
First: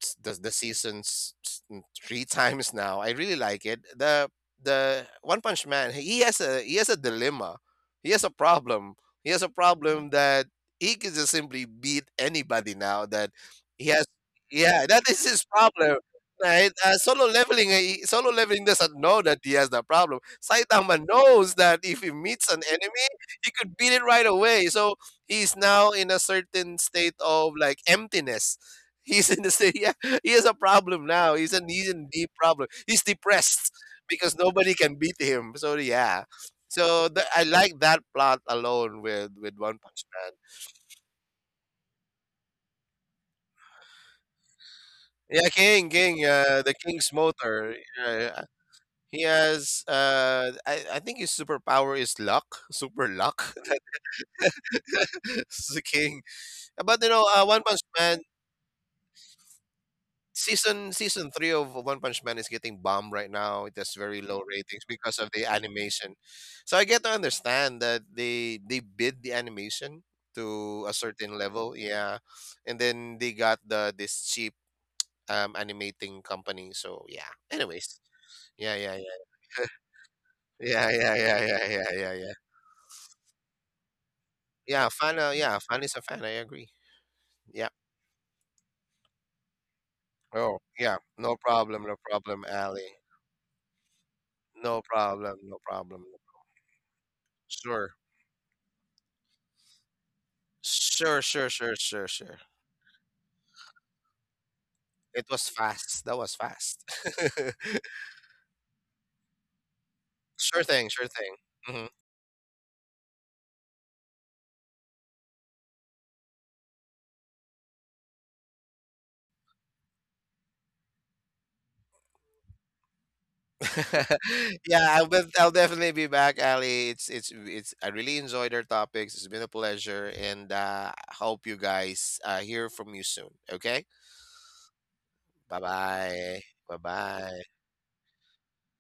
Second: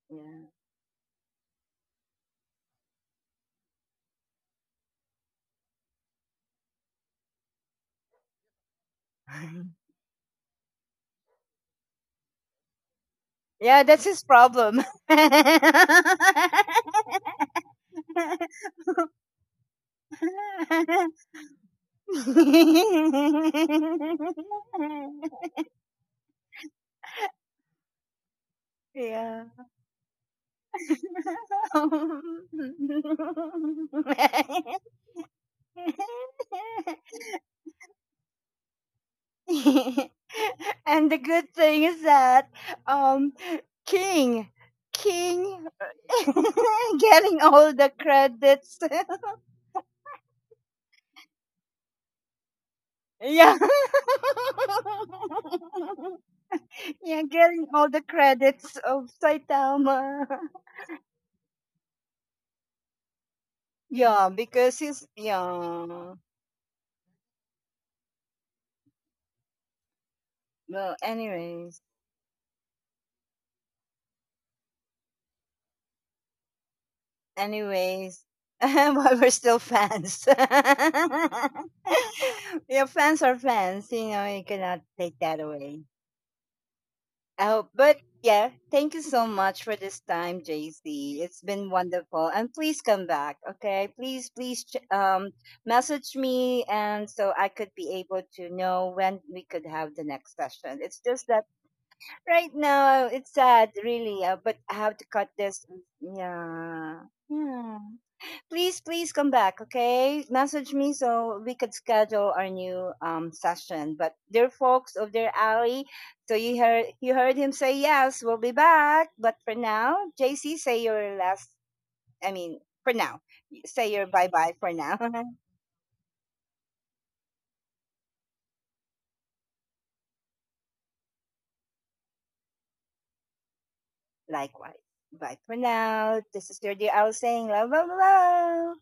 B: s-
A: yeah,
B: the seasons s- n- three times now. I really like it. The One Punch Man, he has a dilemma. He has a problem. He has a problem that he can just simply beat anybody now that
A: yeah.
B: he
A: That's
B: has
A: his problem.
B: yeah, that is his problem right? Solo leveling doesn't know that he has that problem. Saitama knows that if he meets an enemy, he could beat it right away. So he's now in a certain state of like emptiness. He's
A: Yeah.
B: in the state. Yeah, he has a problem now. He's in deep problem. He's depressed because nobody can beat him. So yeah. So I like that plot alone with One Punch Man.
A: And the good thing is that um king
B: Yeah,
A: king
B: King, King, the King's
A: getting all
B: Motor.
A: the
B: Yeah,
A: credits.
B: He has, uh, I think his superpower is luck, super luck.
A: Yeah.
B: It's the king. But you
A: Yeah,
B: know, One
A: getting
B: Punch
A: all the
B: Man
A: credits of Saitama.
B: season three of One Punch Man is getting bombed right now. It has very
A: Yeah,
B: low
A: because
B: ratings
A: he's,
B: because of the
A: yeah,
B: animation. So I get to understand that they bid the animation to a
A: well,
B: certain level,
A: anyways,
B: yeah, and then they got the this cheap animating company. So yeah. Anyways,
A: anyways,
B: yeah, yeah, yeah,
A: but we're still fans.
B: yeah, yeah, yeah,
A: Yeah,
B: yeah, yeah, yeah. yeah.
A: fans are fans. You know, you cannot
B: Yeah,
A: take
B: fan.
A: that
B: Yeah,
A: away.
B: fan is a fan. I agree.
A: Oh,
B: Yeah.
A: but yeah, thank you so much for this time,
B: Oh, yeah.
A: JC.
B: No
A: It's been
B: problem. No
A: wonderful,
B: problem,
A: and please
B: Ali.
A: come back. Okay, please,
B: No problem. No problem.
A: message me, and so I could be
B: Sure.
A: able to know when we could have the next session. It's
B: Sure.
A: just that
B: Sure. Sure. Sure. Sure.
A: right now it's sad, really. But I have to
B: It
A: cut
B: was
A: this.
B: fast. That was fast.
A: Yeah, yeah, please, please come back, okay?
B: sure
A: Message
B: thing.
A: me
B: Sure thing.
A: so we could
B: Hmm
A: schedule our new session. But dear folks of their alley, so you heard him say yes, we'll be back. But for now, JC, say your last. I mean, for now, say your bye bye for now.
B: I'll definitely be back, Ali. It's it's. I really enjoyed our topics. It's been a pleasure, and hope you guys hear from you soon. Okay.
A: Likewise, bye for
B: Bye
A: now.
B: bye.
A: This is your
B: Bye
A: dear owl
B: bye.
A: saying love, love, love.